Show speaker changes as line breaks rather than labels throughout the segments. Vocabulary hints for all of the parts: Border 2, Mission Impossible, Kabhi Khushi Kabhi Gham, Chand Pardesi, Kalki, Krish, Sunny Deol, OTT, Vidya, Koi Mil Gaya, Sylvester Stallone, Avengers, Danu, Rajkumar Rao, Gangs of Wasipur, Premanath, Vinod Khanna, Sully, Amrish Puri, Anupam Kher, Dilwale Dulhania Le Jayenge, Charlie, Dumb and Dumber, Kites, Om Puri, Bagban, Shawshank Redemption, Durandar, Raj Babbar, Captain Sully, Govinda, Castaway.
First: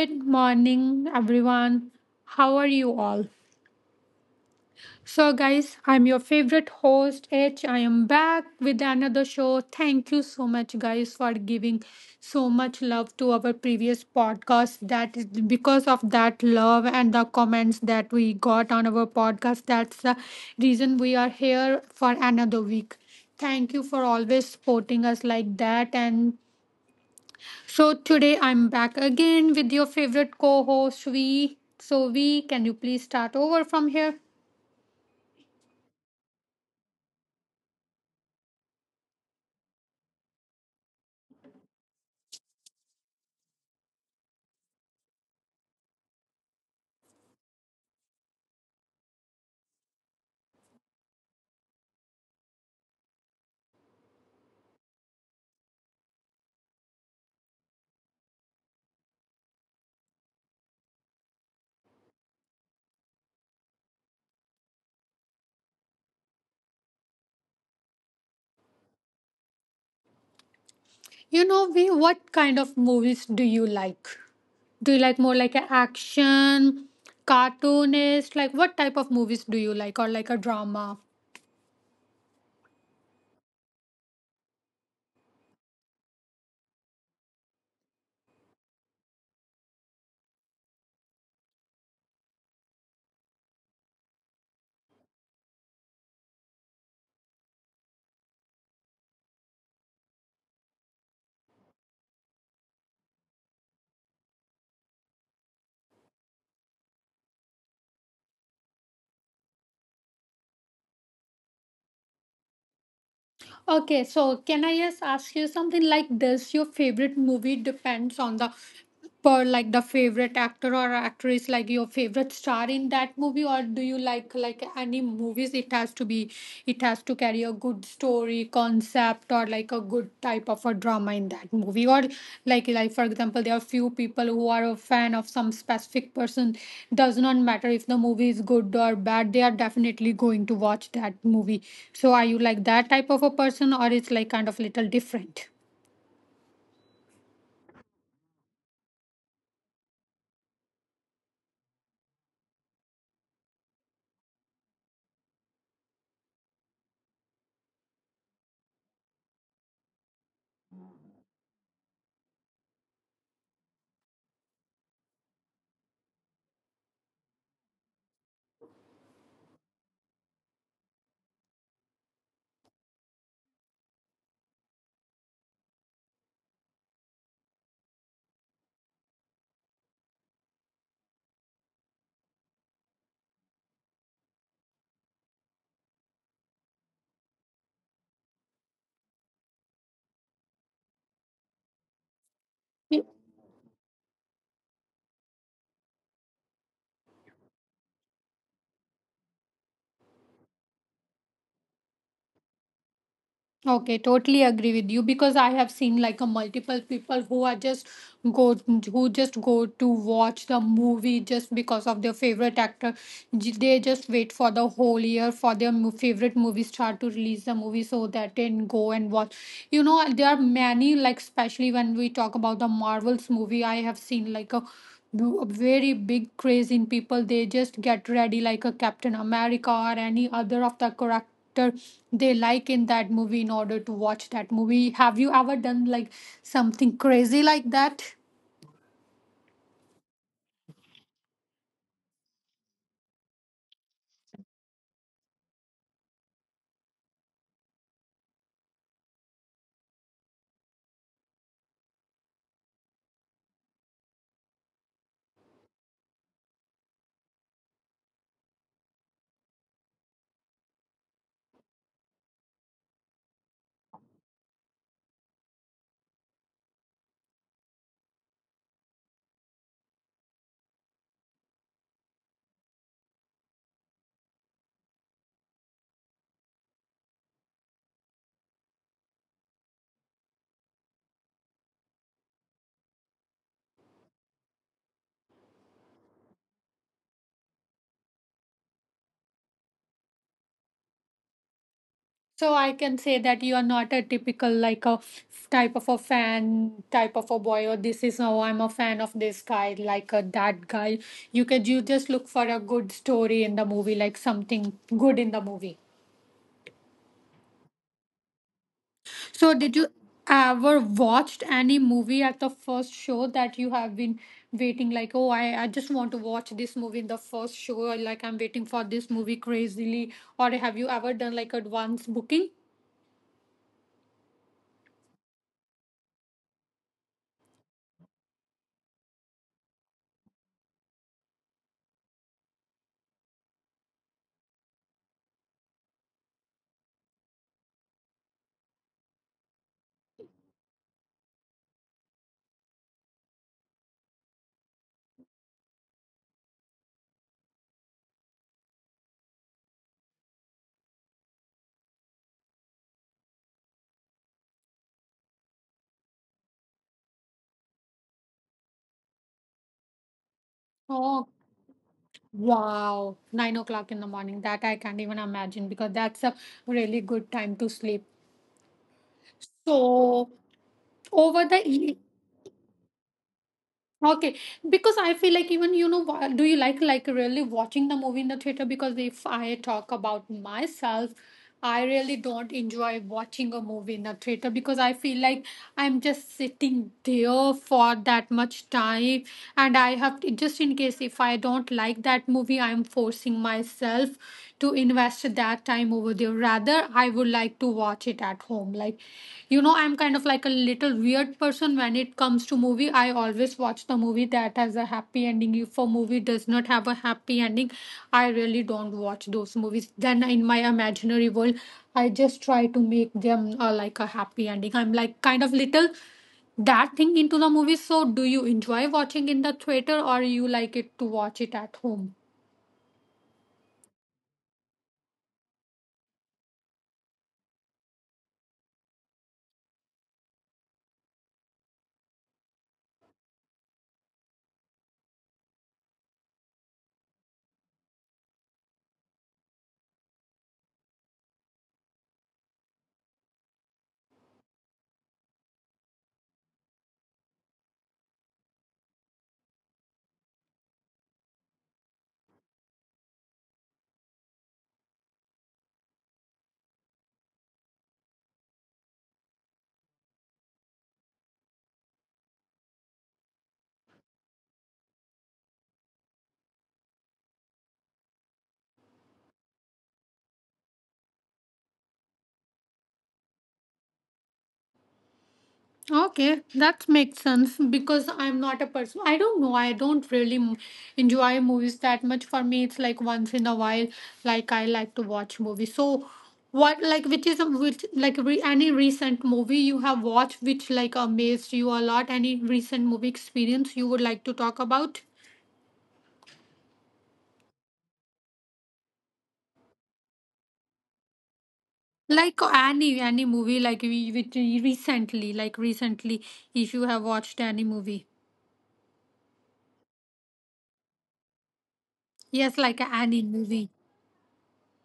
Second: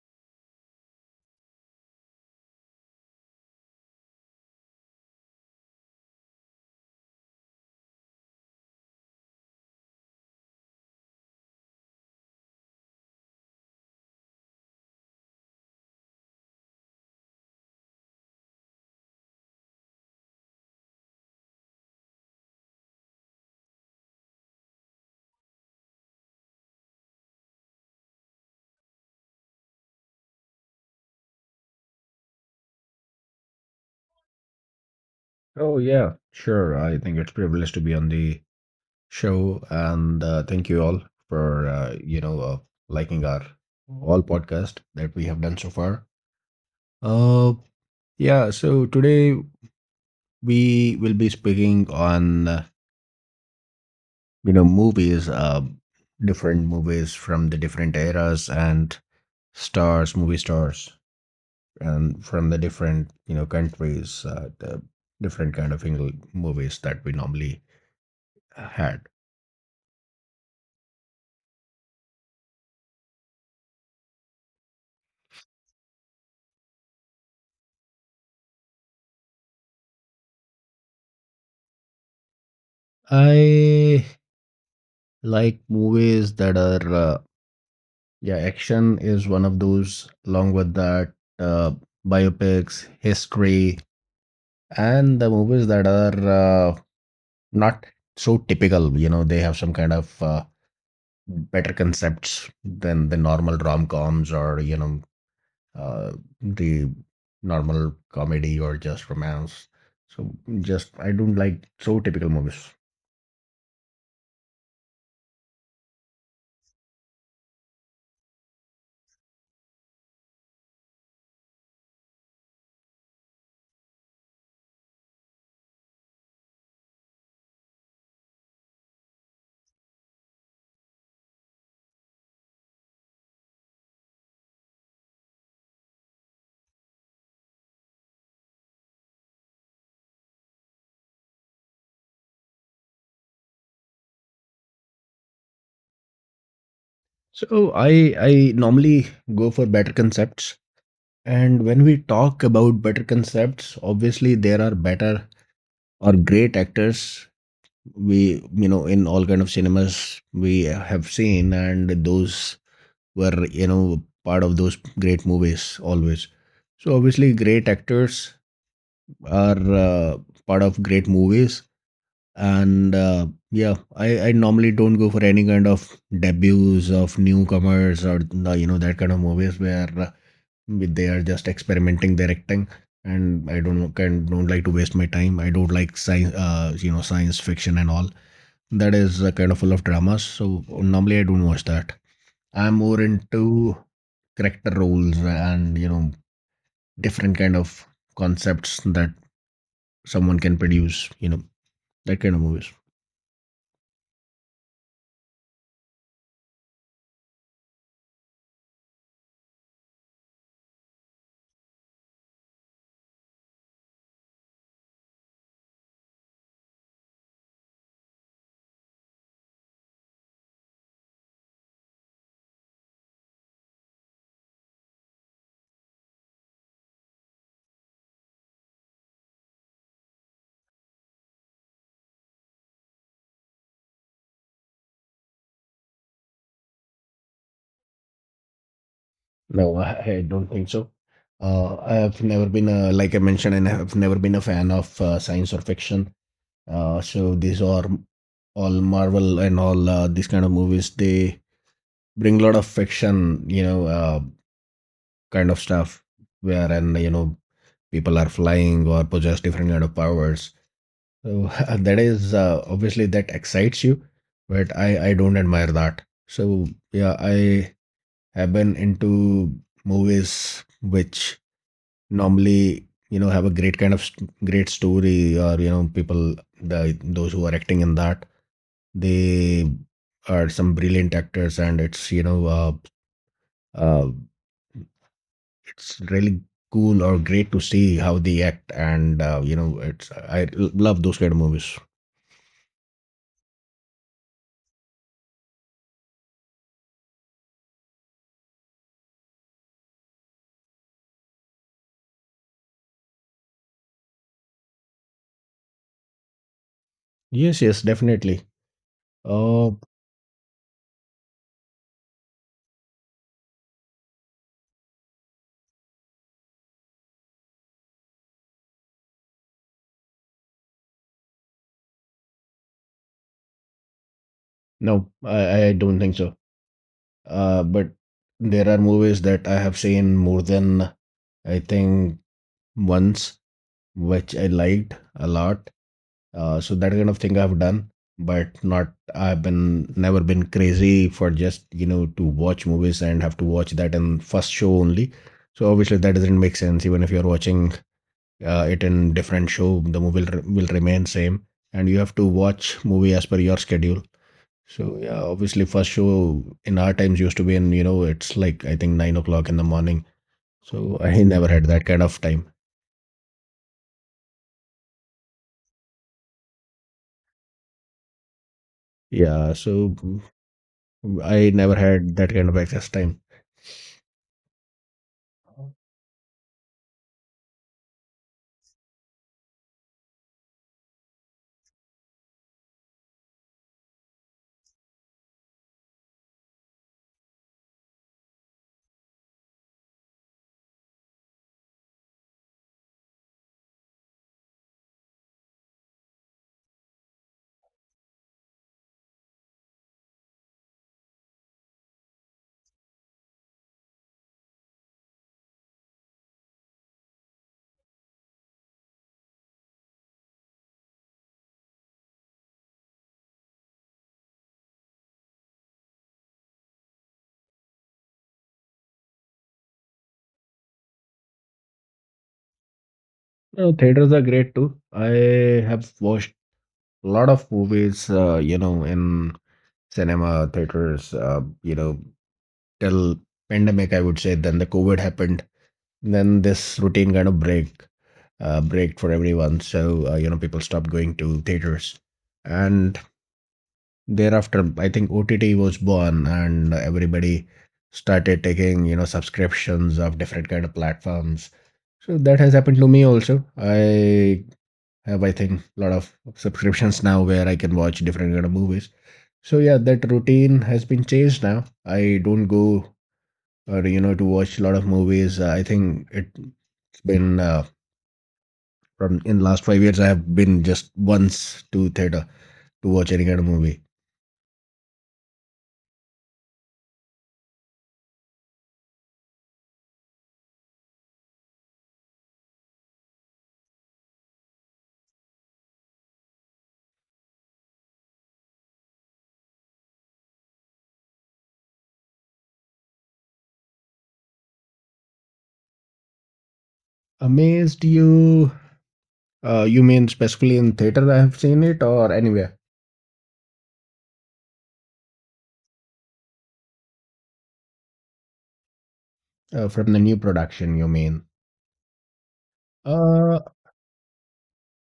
Good morning, everyone. How are you all? So, guys, I'm your favorite host, H. I am back with another show. Thank you so much, guys, for giving so much love to our previous podcast. That is because of that love and the comments that we got on our podcast. That's the reason we are here for another week. Thank you for always supporting us like that. And so today I'm back again with your favorite co-host V. So V, can you please start over from here?
Oh, yeah, sure. I think it's privilege to be on the show, and thank you all for liking our all podcast that we have done so far. Uh, yeah. So today we will be speaking on movies, different movies from the different eras and stars, movie stars, and from the different you know countries, the different kind of English movies that we normally had.
You know V, what kind of movies do you like? Do you like more like a action, cartoonist? Like what type of movies do you like or like a drama?
I like movies that are yeah, action is one of those, along with that, uh, biopics, history, and the movies that are uh, not so typical. You know, they have some kind of better concepts than the normal rom-coms or, you know, uh, the normal comedy or just romance. So just I don't like so typical movies.
Okay, so can I just ask you something like this? Your favorite movie depends on the per like the favorite actor or actress, like your favorite star in that movie, or do you like any movies? It has to be, it has to carry a good story, concept, or like a good type of a drama in that movie, or like for example there are few people who are a fan of some specific person, does not matter if the movie is good or bad, they are definitely going to watch that movie. So are you like that type of a person, or it's like kind of little different?
So I normally go for better concepts. And when we talk about better concepts, obviously there are better or great actors we you know in all kind of cinemas we have seen, and those were you know part of those great movies always. So obviously great actors are part of great movies, and yeah, I normally don't go for any kind of debuts of newcomers or the, you know, that kind of movies where with they are just experimenting they're acting, and I don't know- can don't like to waste my time. I don't like science science fiction and all that is kind of full of dramas, so normally I don't watch that. I'm more
Yeah.
into character roles and you know different kind of concepts that someone can produce you know that kind of movies.
Okay, totally agree with you, because I have seen like a multiple people who are just go who just go to watch the movie just because of their favorite actor. They just wait for the whole year for their favorite movie star to release the movie so that they can go and watch. You know, there are many, like, especially when we talk about the Marvels movie, I have seen like a do a very big craze in people. They just get ready like a Captain America or any other of the character they like in that movie in order to watch that movie. Have you ever done like something crazy like that?
No, I don't think so. I have never been a, like I mentioned, and I have never been a fan of science or fiction. So these are all Marvel and all these kind of movies. They bring a lot of fiction, you know, kind of stuff, wherein you know people are flying or possess different kind of powers. So that is obviously that excites you, but I don't admire that. So yeah, I have been into movies which normally you know have a great kind of great story or you know people the those who are acting in that. They are some brilliant actors, and it's uh, it's really cool or great to see how they act, and you know it's love those kind of movies.
So I can say that you are not a typical like a type of a fan, type of a boy, or this is how I'm a fan of this guy, like a that guy. You could you just look for a good story in the movie, like something good in the movie.
Yes, yes, definitely.
So
Oh
did you ever watched any movie at the first show that you have been waiting like, oh, I just want to watch this movie in the first show, or like I'm waiting for this movie crazily, or have you ever done like advance booking?
no, I don't think so. But there are movies that I have seen more than I think once, which I liked a lot. So that kind of thing I've done, but not I've been never been crazy for just you know to watch movies and have to watch that in first show only. So obviously that doesn't make sense. Even if you're watching it in different show, the movie will remain same, and you have to watch movie as per your schedule. So yeah, obviously first show in our times used to be in you know it's like I think 9 o'clock in the morning. So I
Oh,
never had that kind of time.
wow, 9 o'clock in the morning. That I can't even imagine, because that's a really good time to sleep.
Yeah, so mm,
So
I
over
never
the e-
had that kind of access time.
okay, because I feel like even you know, do you like really watching the movie in the theater? Because if I talk about myself, I really don't enjoy watching a movie in the theater, because I feel like I'm just sitting there for that much time, and I have to, just in case if I don't like that movie, I'm forcing myself to invest that time over there. Rather, I would like to watch it at home. Like, you know, I'm kind of like a little weird person when it comes to movie. I always watch the movie that has a happy ending. If a movie does not have a happy ending, I really don't watch those movies. Then in my imaginary world, I just try to make them like a happy ending. I'm like kind of little that thing into the movie. So, do you enjoy watching in the theater, or you like it to watch it at home?
No, theaters are great too. I have watched a lot of movies, you know, in cinema theaters, you know, till pandemic, I would say. Then the COVID happened. Then this routine kind of break for everyone. So, you know, people stopped going to theaters. And thereafter, I think OTT was born, and everybody started taking, you know, subscriptions of different kind of platforms. So that has happened to me also. I have I think a lot of subscriptions now where I can watch different kind of movies. So yeah, that routine has been changed now. I don't go or you know to watch a lot of movies. I think it's been from in last 5 years I have been just once to theater to watch any kind of movie.
Okay, that makes sense, because I'm not a person. I don't know. I don't really enjoy movies that much. For me, it's like once in a while. Like I like to watch movies. So, what like which is a which like any recent movie you have watched which like amazed you a lot? Any recent movie experience you would like to talk about?
Amazed you? You mean specifically in theater I have seen it or
Like
anywhere
any movie like we which recently like recently if you have watched any movie.
from the new production? You mean?
Yes, like any
Uh,
movie.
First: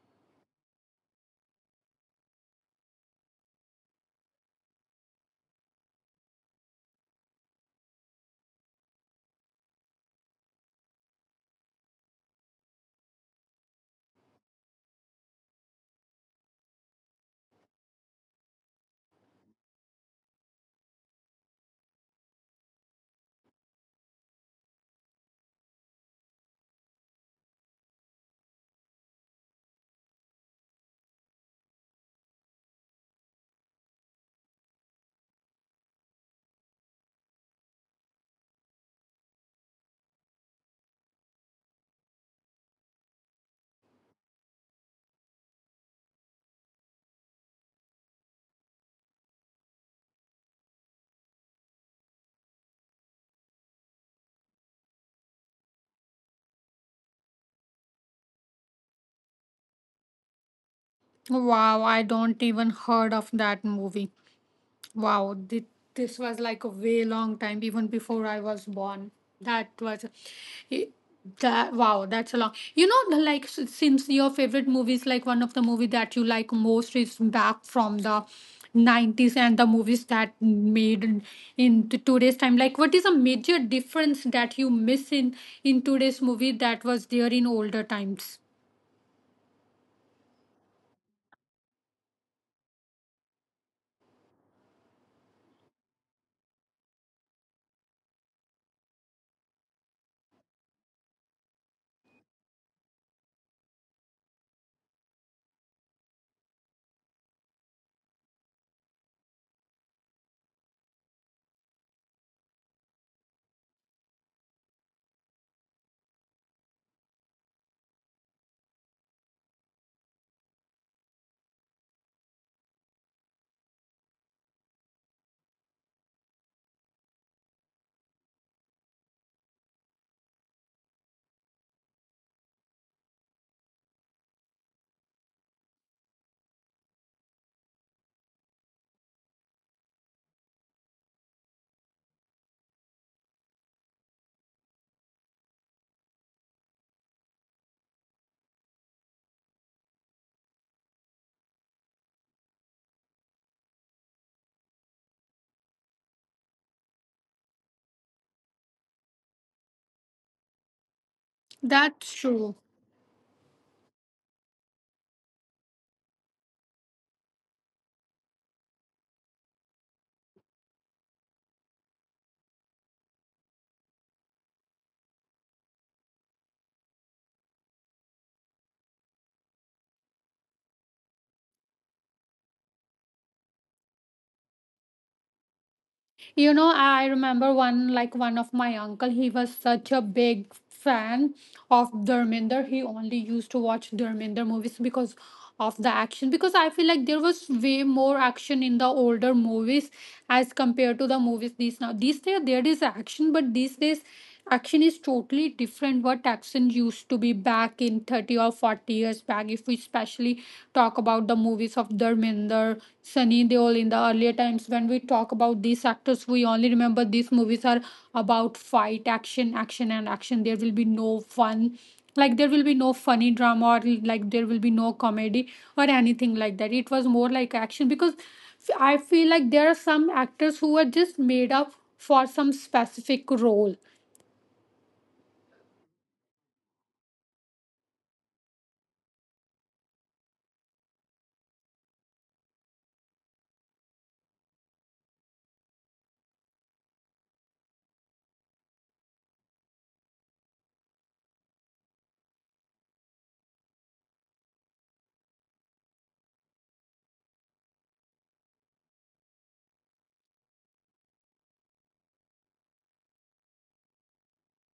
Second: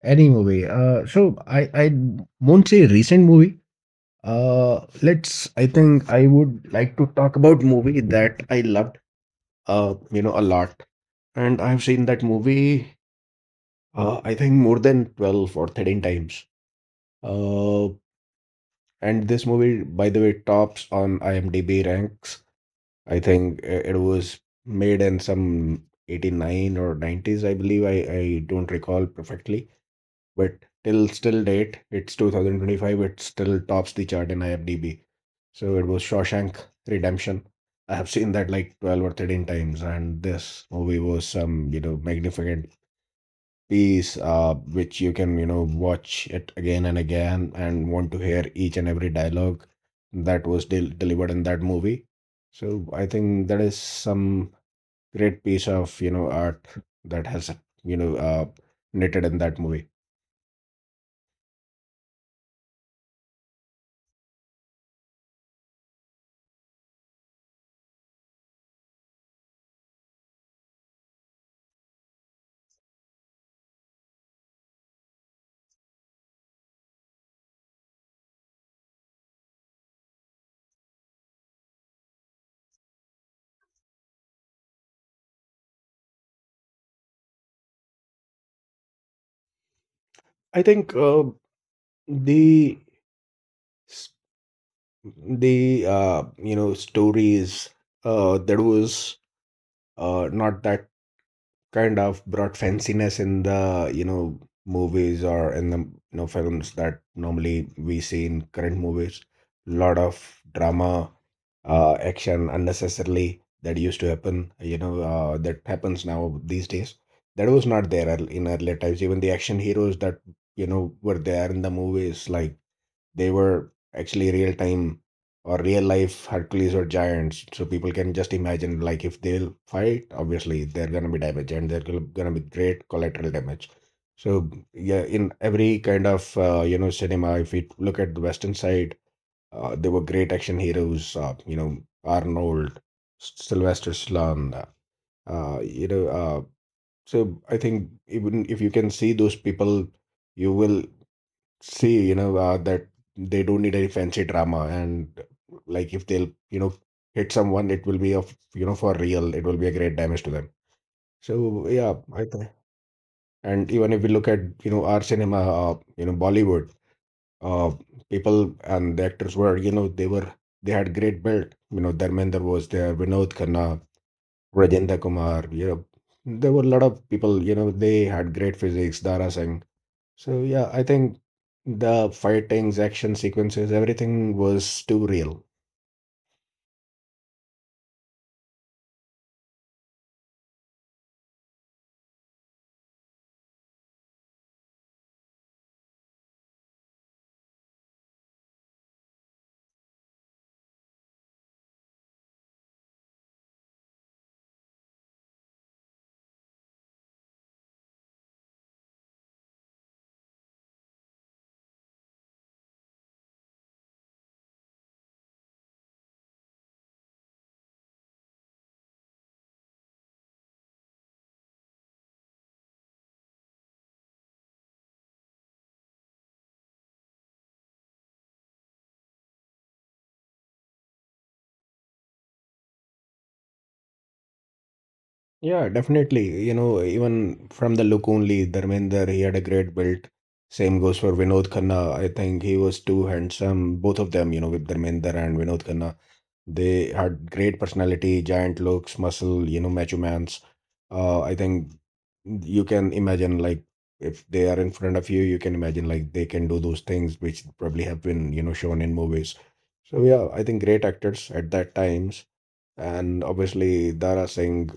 any movie. So I won't say recent movie. Let's. I think I would like to talk about movie that I loved. You know, a lot, and I've seen that movie. I think more than 12 or 13 times. Uh, and this movie, by the way, tops on IMDb ranks. I think it was made in some 89 or nineties, I believe. I don't recall perfectly. But till still date, it's 2025, it still tops the chart in IMDb. So it was Shawshank Redemption. I have seen that like 12 or 13 times, and this movie was some, you know, magnificent piece, which you can, you know, watch it again and again and want to hear each and every dialogue that was delivered in that movie. So I think that is some great piece of, you know, art that has, you know, knitted in that movie.
Wow, I don't even heard of that movie. Wow, this was like a way long time even before I was born. That was i- that wow, that's a long. You know, the, like since your favorite movies, like one of the movie that you like most is back from the 90s, and the movies that made in, today's time. Like, what is a major difference that you miss in today's movie that was there in older times?
I think The s- the you know stories there was not that kind of broad fanciness in the you know movies or in the you know films that normally we see in current movies. Lot of drama, action unnecessarily that used to happen. That happens now these days. That was not there in earlier times. Even the action heroes that you know were there in the movies like they were actually real time or real life Hercules or giants. So people can just imagine like if they'll fight, obviously they're gonna be damaged, and they're gonna be great collateral damage. So yeah, in every kind of you know cinema, if we look at the Western side, there were great action heroes. You know, Arnold, Sylvester Stallone. Uh, you know, uh, so I think even if you can see those people, you will say, you know, that they don't need any fancy drama. And like if they'll, you know, hit someone, it will be of, you know, for real, it will be a great damage to them. So yeah,
That's
I think.
true.
And even if we look at, you know, our cinema, you know, Bollywood, uh, people and the actors were, they had great build. You know, Dharmender was there, Vinod Khanna, Rajendra Kumar, you know, there were a lot of people, you know, they had great physiques, Dara Singh. So yeah, I think the fightings, action sequences, everything was too real.
You know, I remember one like one of my uncle, he was such a big fan of Dharminder. He only used to watch Dharminder movies because of the action, because I feel like there was way more action in the older movies as compared to the movies these now these days. There is action, but these days action is totally different. What action used to be back in 30 or 40 years back, if we especially talk about the movies of Dharminder, Sunny Deol, in the earlier times when we talk about these actors, we only remember these movies are about fight, action, action, and action. There will be no fun, like there will be no funny drama, or like there will be no comedy or anything like that. It was more like action, because I feel like there are some actors who are just made up for some specific role.
Yeah, definitely. You know, even from the look only, Dharmender, he had a great build. Same goes for Vinod Khanna. I think he was too handsome. Both of them, you know, with Dharmender and Vinod Khanna. They had great personality, giant looks, muscle, you know, macho mans. I think you can imagine like if they are in front of you, you can imagine like they can do those things which probably have been, you know, shown in movies. So yeah, I think great actors at that times, and obviously Dara Singh,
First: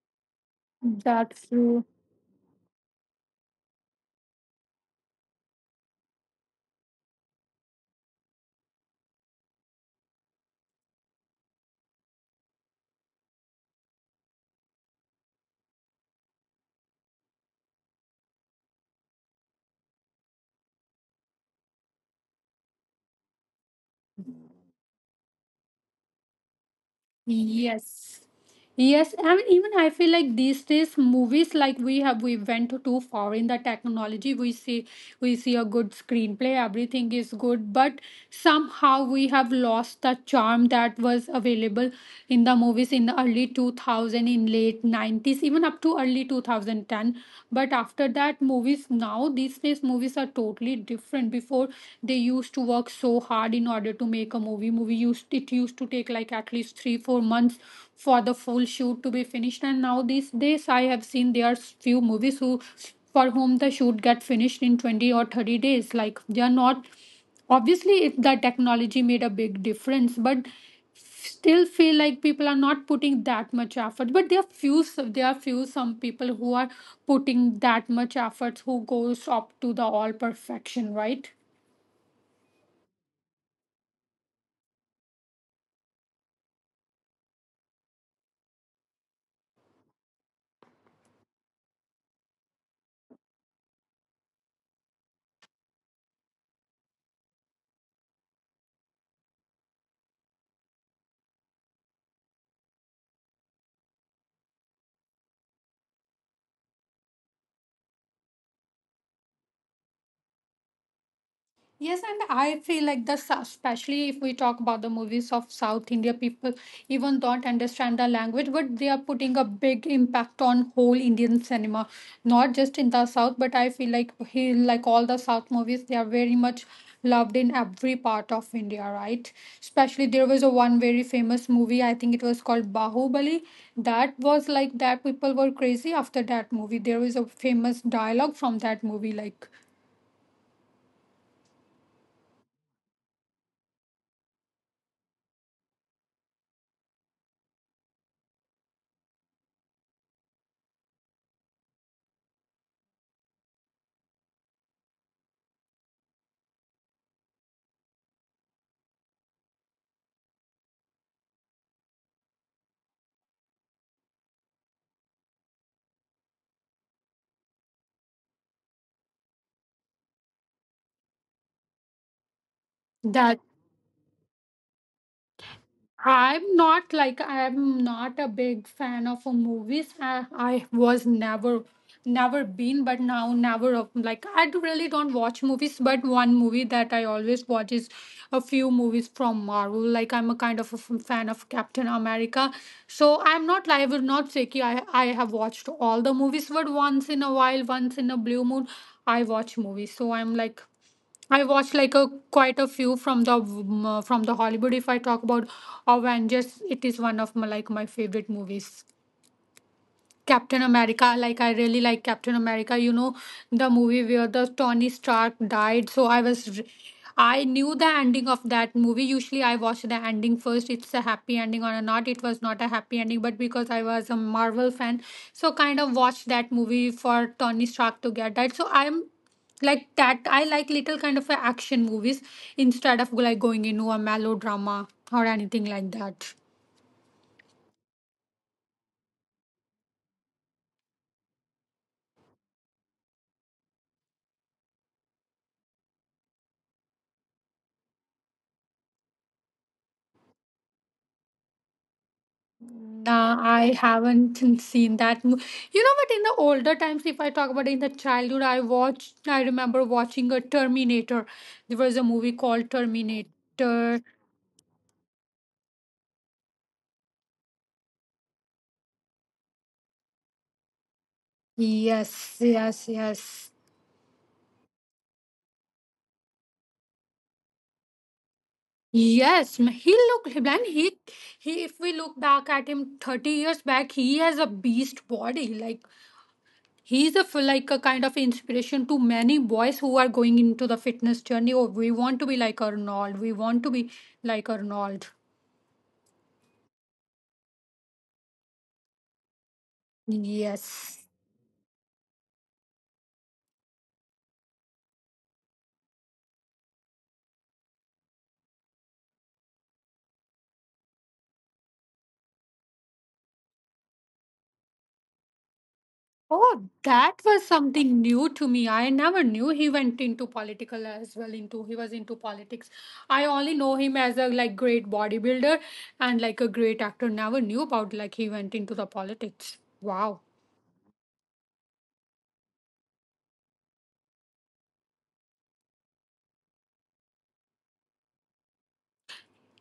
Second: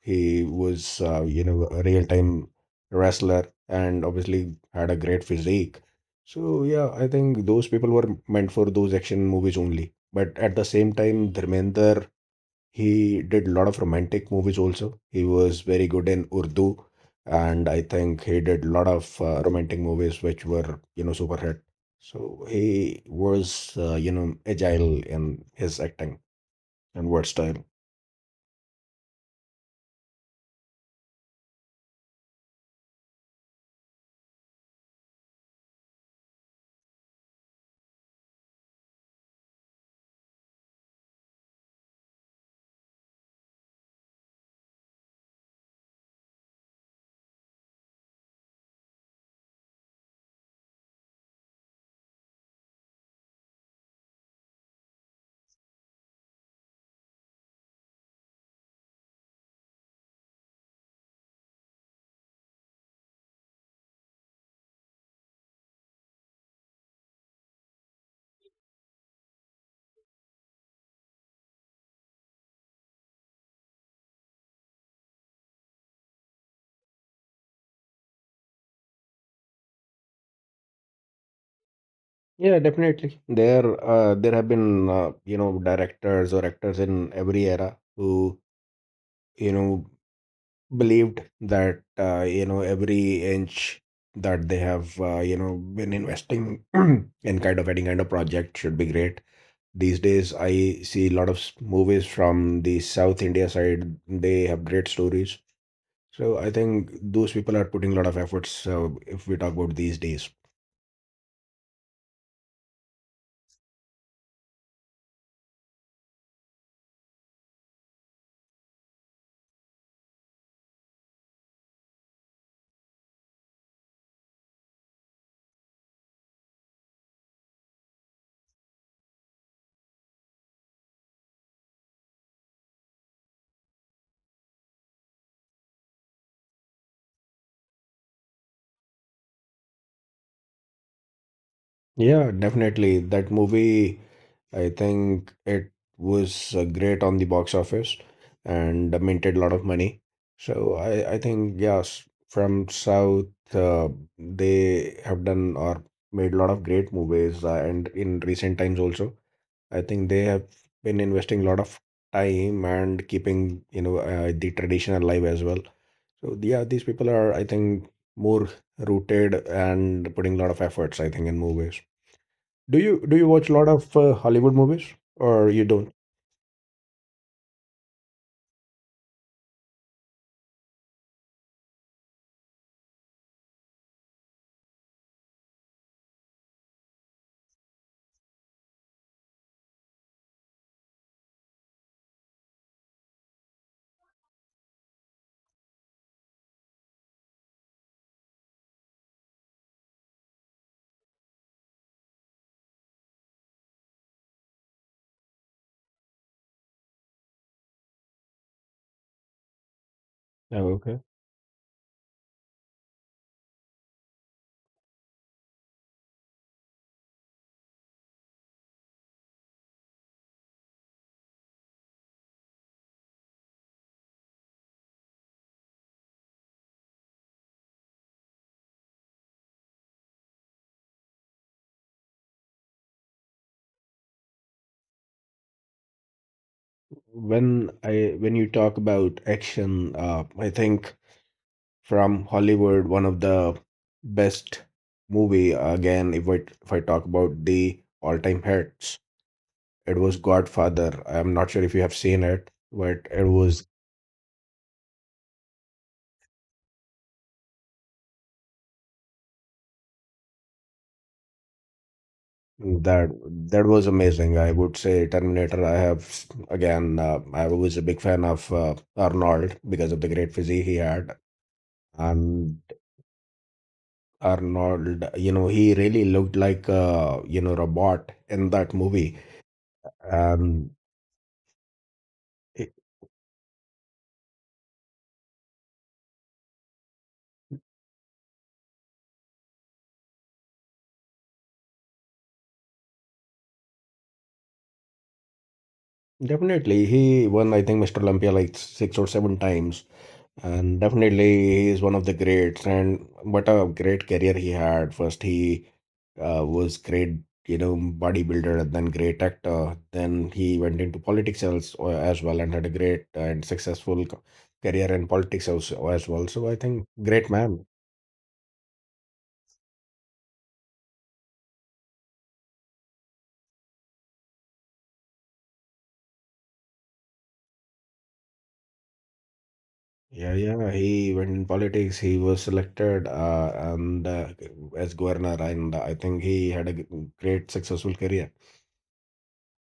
he was you
That's
know a
true.
real time wrestler, and obviously had a great physique. So yeah, I think those people were meant for those action movies only. But at the same time, Dharmender, he did a lot of romantic movies also. He was very good in Urdu, and I think he did a lot of romantic movies which were you know super hit. So he was you know agile in his acting and word style.
Yes. Yes, and even I feel like these days movies like we have we went too far in the technology. We see a good screenplay, everything is good, but somehow we have lost the charm that was available in the movies in the early 2000, in late 90s, even up to early 2010. But after that movies now these days movies are totally different. Before they used to work so hard in order to make a movie, movie used it used to take like at least 3-4 months for the full shoot to be finished, and now these days I have seen there are few movies who for whom the shoot get finished in 20 or 30 days. Like they are not obviously it, the technology made a big difference, but still feel like people are not putting that much effort, but there are few some people who are putting that much effort, who goes up to the all perfection, right?
Yeah, definitely. There have been you know directors or actors in every era who you know believed that you know every inch that they have you know been investing in kind of any kind of project should be great. These days, I see a lot of movies from the South India side. They have great stories. So I think those people are putting a lot of efforts. So if we talk about these days.
Yes, and I feel like the especially if we talk about the movies of South India, people even don't understand the language, but they are putting a big impact on whole Indian cinema, not just in the South, but I feel like he like all the South movies, they are very much loved in every part of India, right? Especially there was a one very famous movie, I think it was called Bahubali. That was like that people were crazy after that movie. There was a famous dialogue from that movie, like
Yeah, definitely. That movie, I think it was great on the box office, and minted a lot of money. So I think, yes, from South, uh, they have done or made a lot of great movies. And in recent times also, I think they have been investing a lot of time and keeping, you know, the tradition alive as well. So yeah, these people are, I think, more rooted and putting a lot of efforts, I think, in movies. Do you
that
watch a lot of Hollywood movies or you don't?
I'm not like I'm not a big fan of a movies. I was never never been, but now never of- like I really don't watch movies, but one movie that I always watch is a few movies from Marvel. Like I'm a kind of a fan of Captain America, so I'm not like I would not say ki I have watched all the movies, but once in a while, once in a blue moon I watch movies. So I'm like I watched like a quite a few from the Hollywood. If I talk about Avengers, it is one of my like my favorite movies. Captain
Oh, okay.
America, like I really like Captain America, you know, the movie where the Tony Stark died. So I was, I knew the ending of that movie. Usually I watch the ending first. It's a happy ending or not. It was not a happy ending, but because I was a Marvel fan, so kind of watched that movie for Tony Stark to get died. So I'm like that. I like little kind of a action movies instead of like going into a melodrama or anything like that.
When you talk about action, I think from Hollywood, one of the best movie again. If I talk about the all time hits, it was Godfather. I'm not sure if you have seen it, but it
Nah,
was
I haven't seen that. You know, but in the older times, if I talk about in the childhood, I watched, I remember watching a Terminator. There was a movie called
that that was
Terminator.
amazing. I would say Terminator. I have s- again. I was a big fan of Arnold because of the great physique he had,
Yes,
and
yes, yes.
Arnold, you know, he really looked like a, you know, robot in that movie.
Yes, he looked, man,
Um,
he, if we look back at
it-
him 30 years back, he has a beast body. Like, he's a, like a kind of inspiration to many boys who are going into the fitness journey. Oh, we want to be like Arnold. We want to be like Arnold.
Definitely, he won, I think, Mr. Olympia like six or seven times. And
Yes.
definitely, he is one of the greats. And what a great career he had. First, he was great, you know, bodybuilder, and then great actor. Then he went into politics as well and had a great and successful career in politics also as well. So I
Oh,
think
that
great
was
man.
something new to me. I never knew he went into political as well. Into he was into politics. I only know him as a like great bodybuilder and like a great actor. Never knew about like he went into the politics. Wow.
Yeah, yeah. He went in politics. He was selected and as governor, and I think he had a great successful career.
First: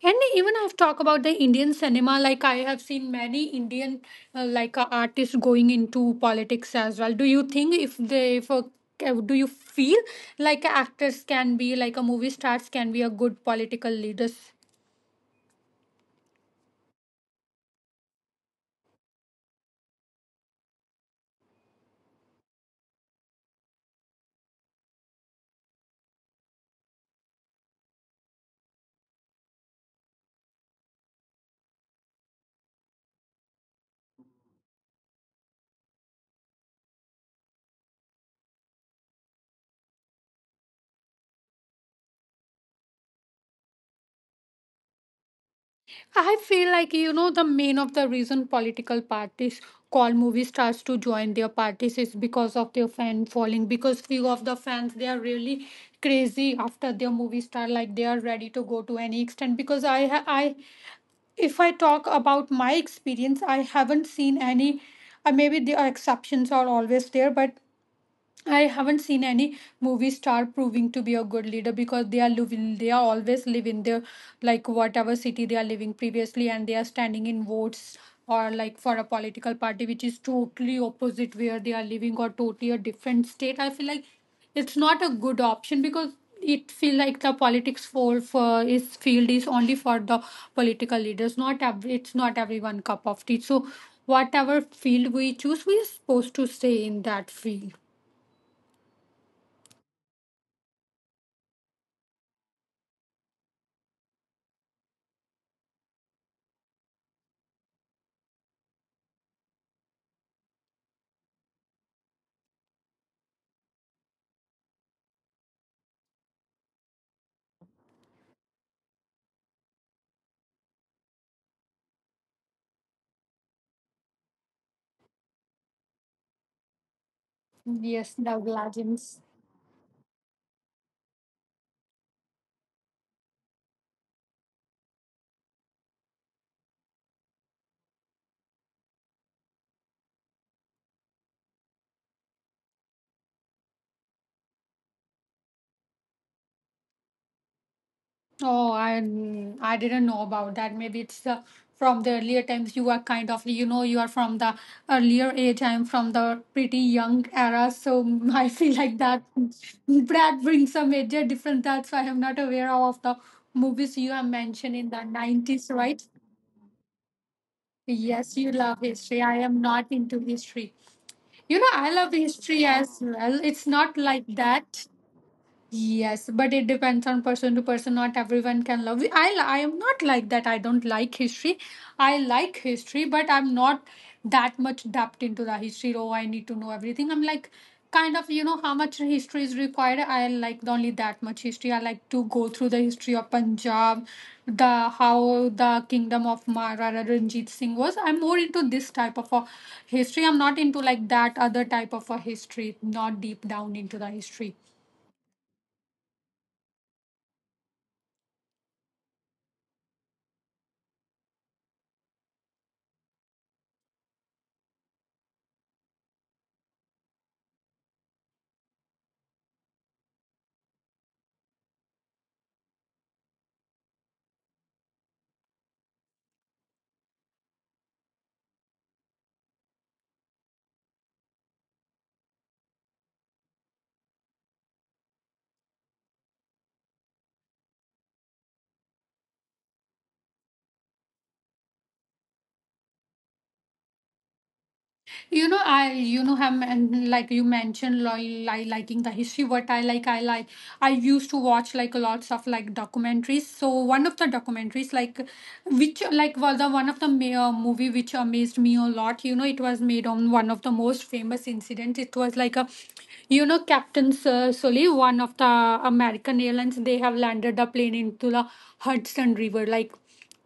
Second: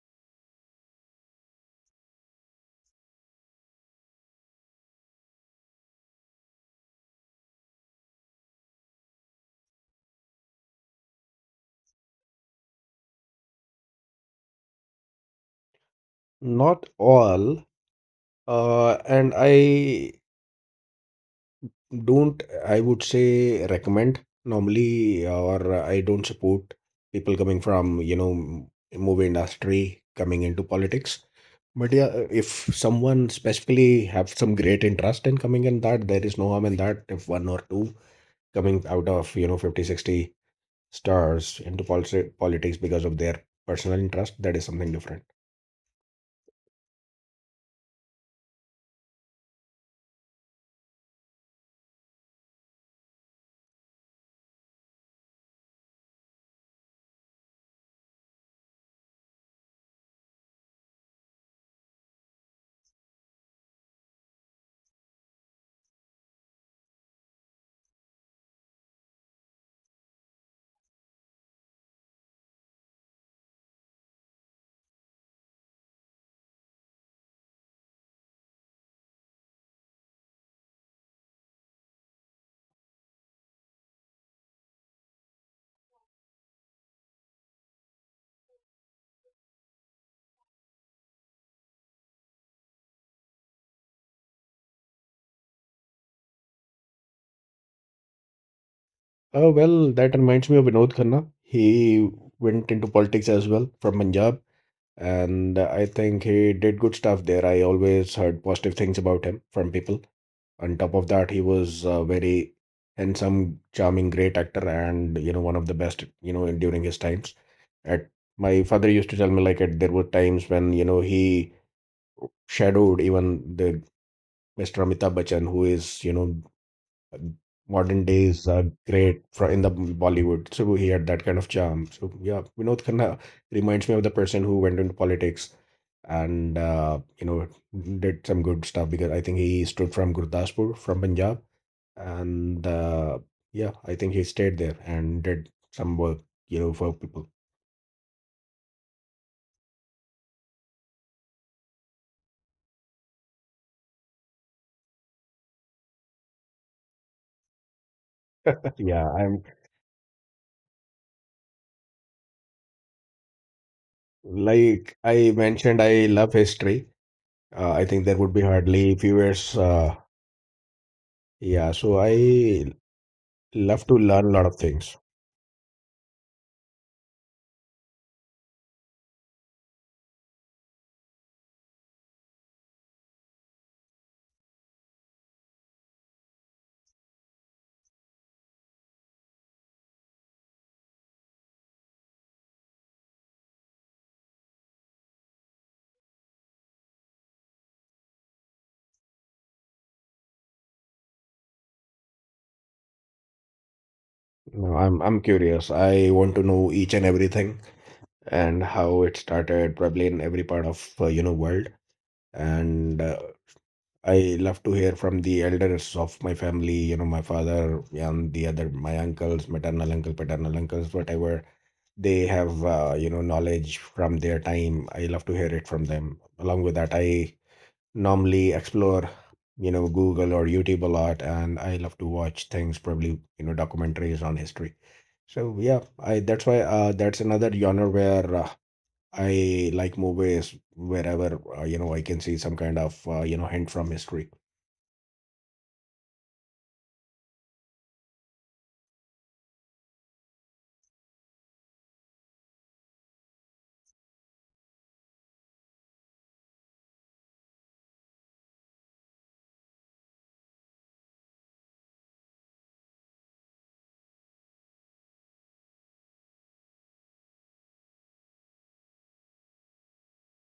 And even I've talked about the Indian cinema, like I have seen many Indian like artists going into politics as well. Do you think if they if a, do you feel like actors can be like a movie stars can be a good political leaders?
Not all. And I Don't, I would say, recommend normally, or I don't support people coming from, you know, movie industry coming into politics. But yeah, if someone specifically have some great interest in coming in that, there is no harm in that. If one or two coming out of, you know, 50 60 stars into politics because of their personal interest, that is something different.
I feel like you know the main of the reason political parties call movie stars to join their parties is because of their fan following. Because few of the fans they are really crazy after their movie star, like they are ready to go to any extent. Because I if I talk about my experience, I haven't seen any. Maybe there are exceptions are always there, but I haven't seen any movie star proving to be a good leader because they are living, they are always live in their like whatever city they are living previously, and they are standing in votes or like for a political party which is totally opposite where they are living or totally a different state. I feel like it's not a good option because it feel like the politics for is field is only for the political leaders. Not every, it's not everyone cup of tea. So whatever field we choose, we are supposed to stay in that field.
Well, that reminds me of Vinod Khanna. He went into politics as well from Punjab, and I think he did good stuff there. I always heard positive things about him from people. On top of that, he was a very handsome, charming, great actor, and you know one of the best you know during his times. At My father used to tell me like at, there were times when you know he shadowed even the Mr. Amitabh Bachchan, who is you know modern
Yes, the
days are
legends.
great for in the Bollywood. So he had that kind of charm. So yeah, Vinod Khanna reminds me of the person who went into politics and you know did some good stuff because I think he stood from Gurdaspur from Punjab and yeah, I think he stayed there and did some work, you know, for people.
Oh, I didn't know about that. Maybe it's from the earlier times. You are kind of you know you are from the earlier age. I'm from the pretty young era, so I feel like
Yeah,
that
I'm
that brings a major difference. That's why I'm not aware of the movies you have mentioned in
like
the
I
90s,
mentioned,
right?
I love history. I think there would
Yes,
be
you love
hardly few.
history. I am not
Uh,
into history. You know,
yeah,
I
so
love history
I
as well. It's
Love to
not
learn
like
a lot of
that.
things.
Yes, but it depends on person to person. Not everyone can love. I am not like that. I don't like history. I like history, but I'm not that much depth into the history. Oh, I need to know everything. I'm like kind of you know how much history is required. I like only that much history. I like to go through the history of Punjab, the how the kingdom of Maharaja Ranjit Singh was. I'm more into this type of a history. I'm not into like that other type of a history. Not deep down into the history.
No, I'm curious. I want to know each and everything and how it started, probably in every part of you know world. And I love to hear from the elders of my family. You know, my father and the other my uncles, maternal uncle, paternal uncles, whatever they have. You know, knowledge from their time. I love to hear it from them. Along with that, I normally explore. You know, Google or YouTube a lot, and I love to watch things, probably, you know, documentaries on history. So yeah, I that's why that's another genre where I like movies wherever you know I can see some kind of you know hint from history.
You know, I have and like you mentioned liking the history, what I like, I I used to watch like lots of like documentaries. So one of the documentaries, like which like was the one of the movie which amazed me a lot, you know, it was made on one of the most famous incidents. It was like a, you know, captain Sir Sully, one of the american airlines, they have landed a plane into the Hudson river. Like,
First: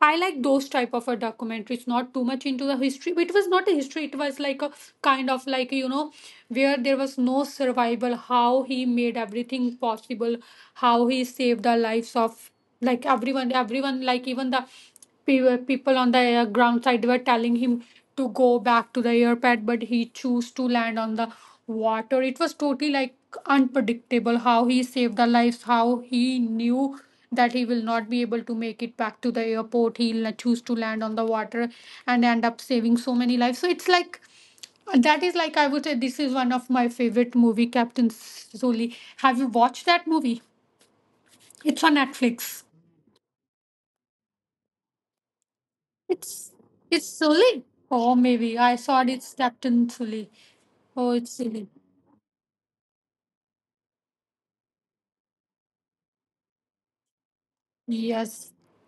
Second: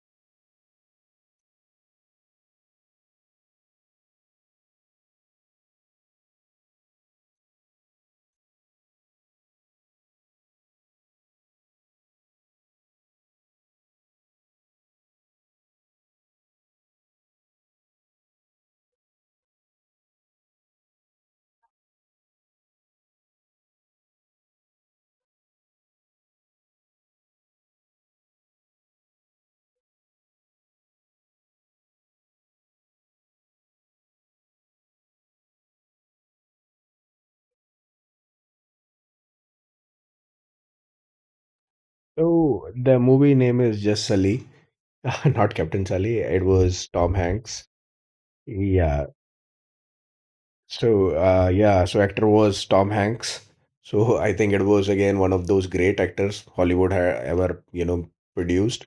I like those type of a documentaries, not too much into the history. But it was not a history. It was like a kind of like you know where there was no survival, how he made everything possible, how he saved the lives of like everyone, everyone, like even the people on the air ground side were telling him to go back to the airport, but he chose to land on the water. It was totally like unpredictable how he saved the lives, how he knew that he will not be able to make it back to the airport. He'll choose to land on the water and end up saving so many lives. So it's like that is like, I would say, this is one of my favorite movie, Captain Sully. Have you watched that movie? It's on Netflix.
So the movie name is just Sully, not Captain Sully. It
It's
was
it's
Tom
Sully.
Hanks.
Oh, maybe I saw
Yeah.
it. It's Captain Sully. Oh,
So
it's
uh,
Sully.
yeah, so actor was Tom Hanks. So I think it was again one of those great actors Hollywood had ever you know
Yes,
produced.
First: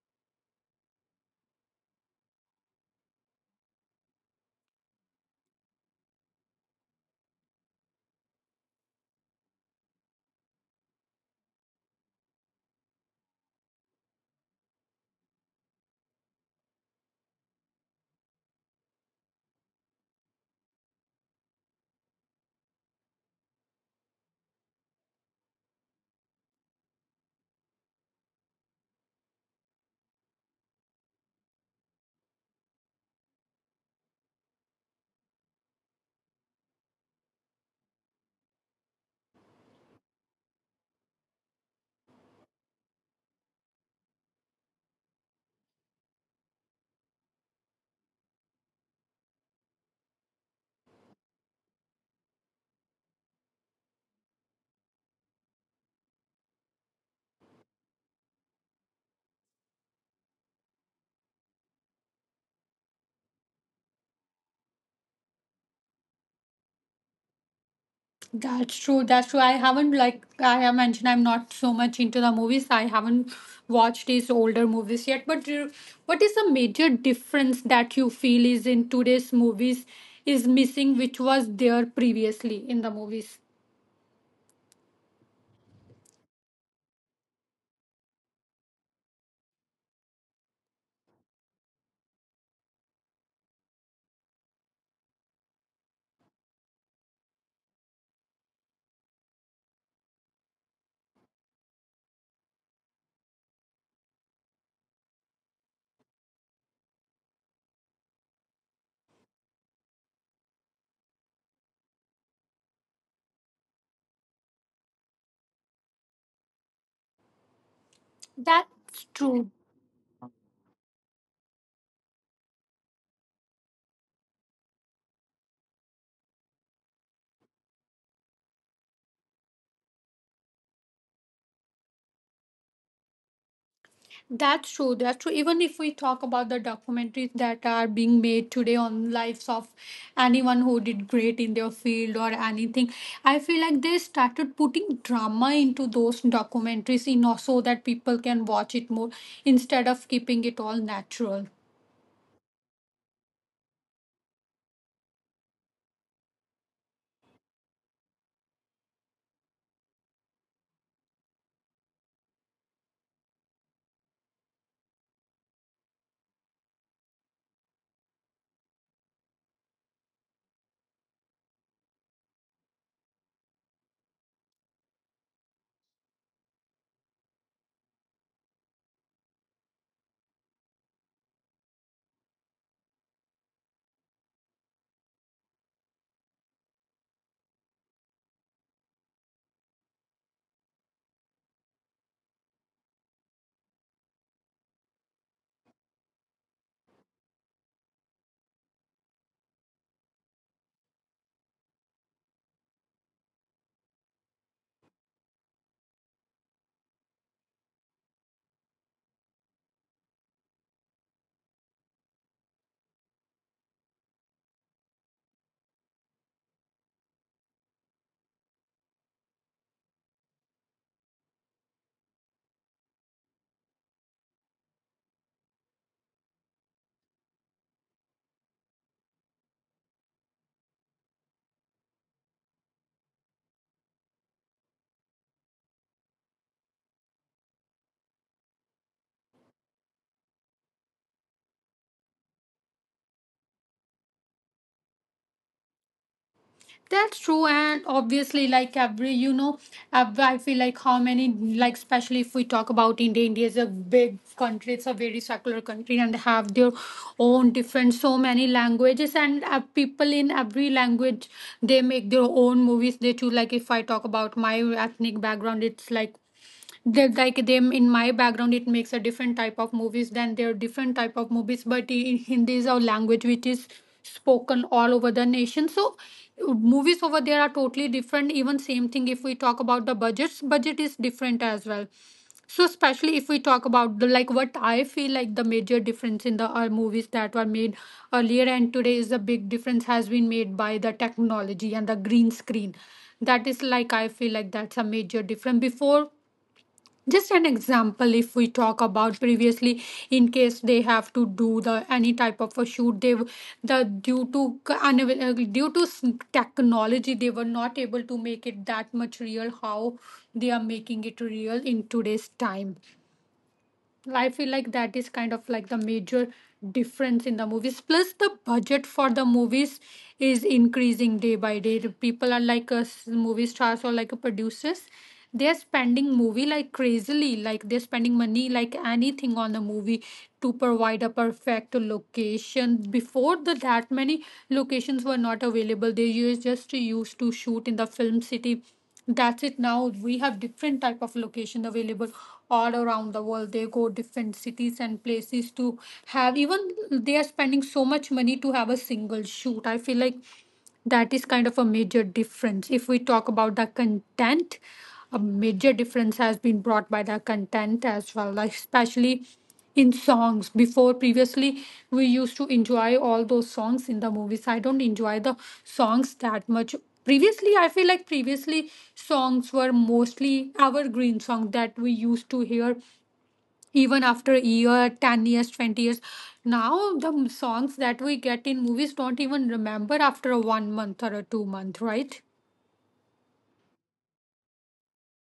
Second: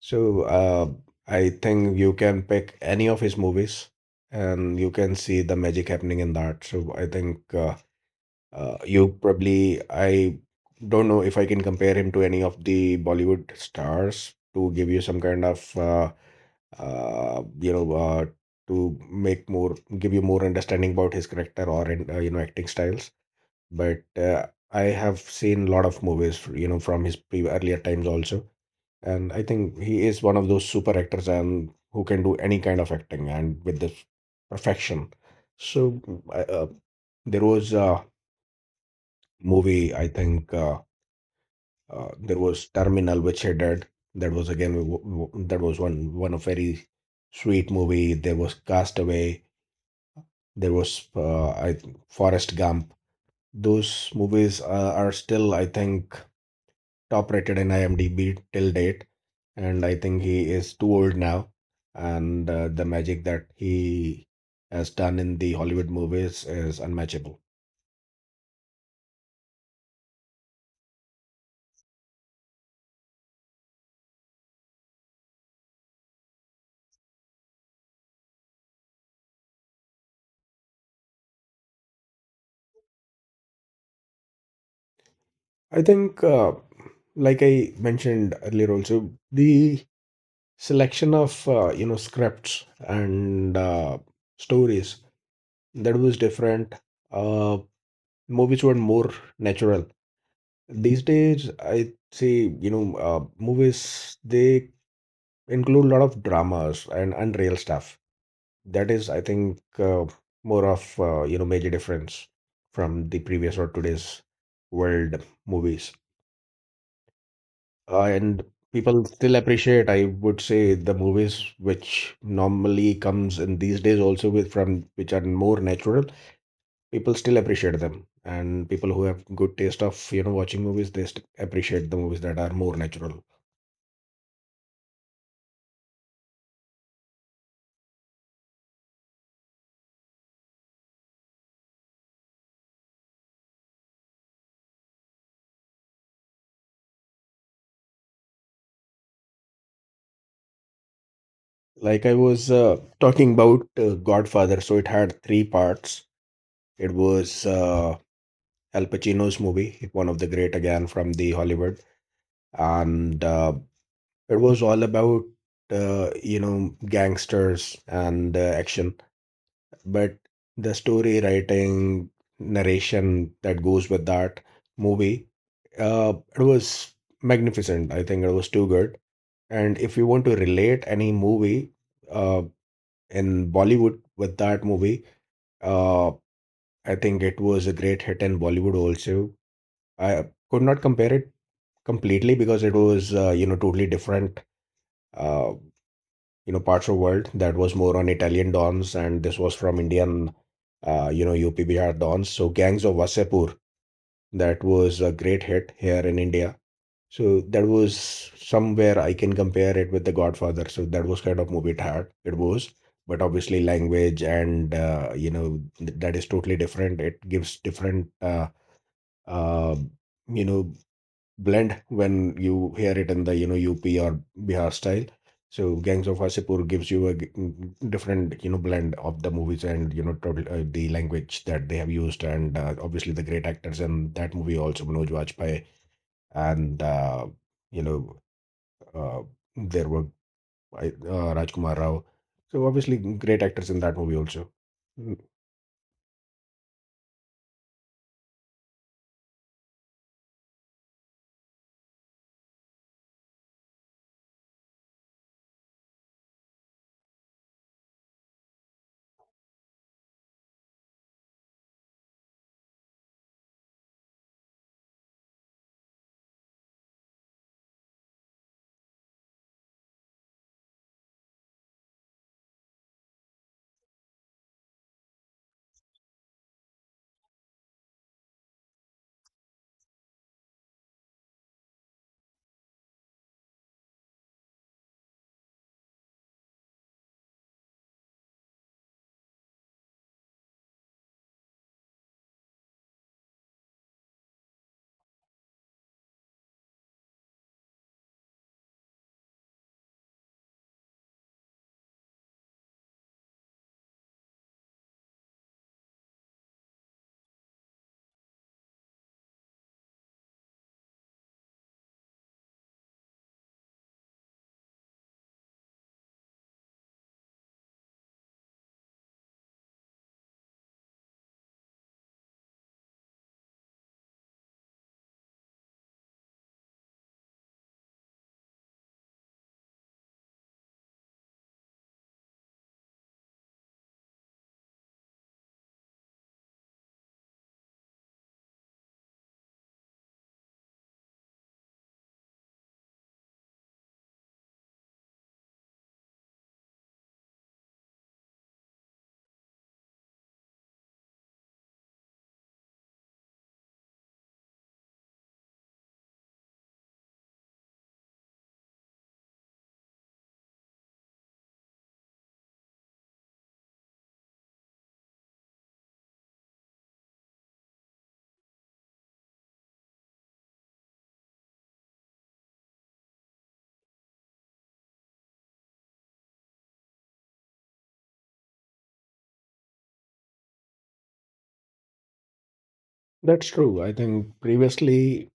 So I think you can pick any of his movies and you can see the magic happening in that. So I think you probably, I don't know if I can compare him to any of the Bollywood stars to give you some kind of, you know, to make more, give you more understanding about his character or, in, you know, acting styles. But I have seen a lot of movies, you know, from his pre earlier times also, and I think he is one of those super actors and who can do any kind of acting and with this perfection. So uh, uh, there was a movie, I think there was Terminal, which he did. That was again that was one of very sweet movie. There was Castaway. There was I think Forrest Gump. Those movies are still, I think, top rated in IMDb till date, and I think he is too old now. And the magic that he has done in the Hollywood movies is unmatchable.
that's true. That's true. I haven't like I have mentioned. I'm not so much into the movies. I haven't watched these older movies yet. But you- what is the major difference that you feel is in today's movies is missing, which was there previously in the movies?
I think, like I mentioned earlier, also the selection of you know scripts and stories, that was different. Uh, Movies were more natural. These days, I say you know movies they include a lot of dramas and unreal stuff. That is, I think, more of you know major difference from the previous or today's world movies. And people
That's
still
true.
appreciate, I would say, the movies which normally comes in these days also with from which are more natural. People still appreciate them, and people who have good taste of you know watching movies, they appreciate the movies that are more natural.
That's true. That's true. Even if we talk about the documentaries that are being made today on lives of anyone who did great in their field or anything, I feel like they started putting drama into those documentaries in so that people can watch it more instead of keeping it all natural.
Like I was talking about Godfather, so it had three parts. It was Al Pacino's movie, one of the great again from the Hollywood, and it was all about you know gangsters and action, but the story writing, narration that goes with that movie, it was magnificent. I think it was too good. And if you want to relate any movie uh, in Bollywood with that movie, uh, I think it was a great hit in Bollywood also. I could not compare it completely because it was, you know, totally different, uh, you know, parts of world that was more on Italian dons, and this was from Indian, you know, UP Bihar dons. So Gangs of Wasepur, that was a great hit here in India. So that was somewhere I can compare it with The Godfather. So that was kind of movie it had, it was. But obviously, language and you know that is totally different. It gives different uh, you know blend when you hear it in the you know UP or Bihar style. So Gangs of Wasipur gives you a different you know blend of the movies and you know total, the language that they have used and obviously the great actors in that movie also Manoj Bajpayee and you know uh, there were uh, Rajkumar Rao. So obviously great actors in that movie also. Mm,
That's true, and obviously, like every you know, ev- I feel like how many like especially if we talk about India, India is a big country. It's a very secular country, and they have their own different so many languages, and people in every language, they make their own movies. They too, like if I talk about my ethnic background, it's like they like them in my background. It makes a different type of movies than their different type of movies, but in Hindi is our language which is spoken all over the nation. So movies over there are totally different. Even same thing if we talk about the budgets, budget is different as well. So especially if we talk about the like what I feel like the major difference in the movies that were made earlier and today is a big difference has been made by the technology and the green screen. That is like I feel like that's a major difference before. Just an example, if we talk about previously, in case they have to do the any type of a shoot, the due to technology, they were not able to make it that much real, how they are making it real in today's time. I feel like that is kind of like the major difference in the movies. Plus, the budget for the movies is increasing day by day. The People are like us, movie stars or like producers. They are spending movie like crazily, like they're spending money like anything on the movie to provide a perfect location. Before the that many locations were not available. They used just used to shoot in the film city. That's it. Now we have different type of location available all around the world. They go different cities and places to have even. They are spending so much money to have a single shoot. I feel like that is kind of a major difference. If we talk about the content, a major difference has been brought by the content as well, like especially in songs before. Previously we used to enjoy all those songs in the movies. I don't enjoy the songs that much previously. I feel like previously songs were mostly evergreen songs that we used to hear even after year 10 years, 20 years. Now the songs that we get in movies don't even remember after a 1 month or a 2 month, right?
That's true. I think previously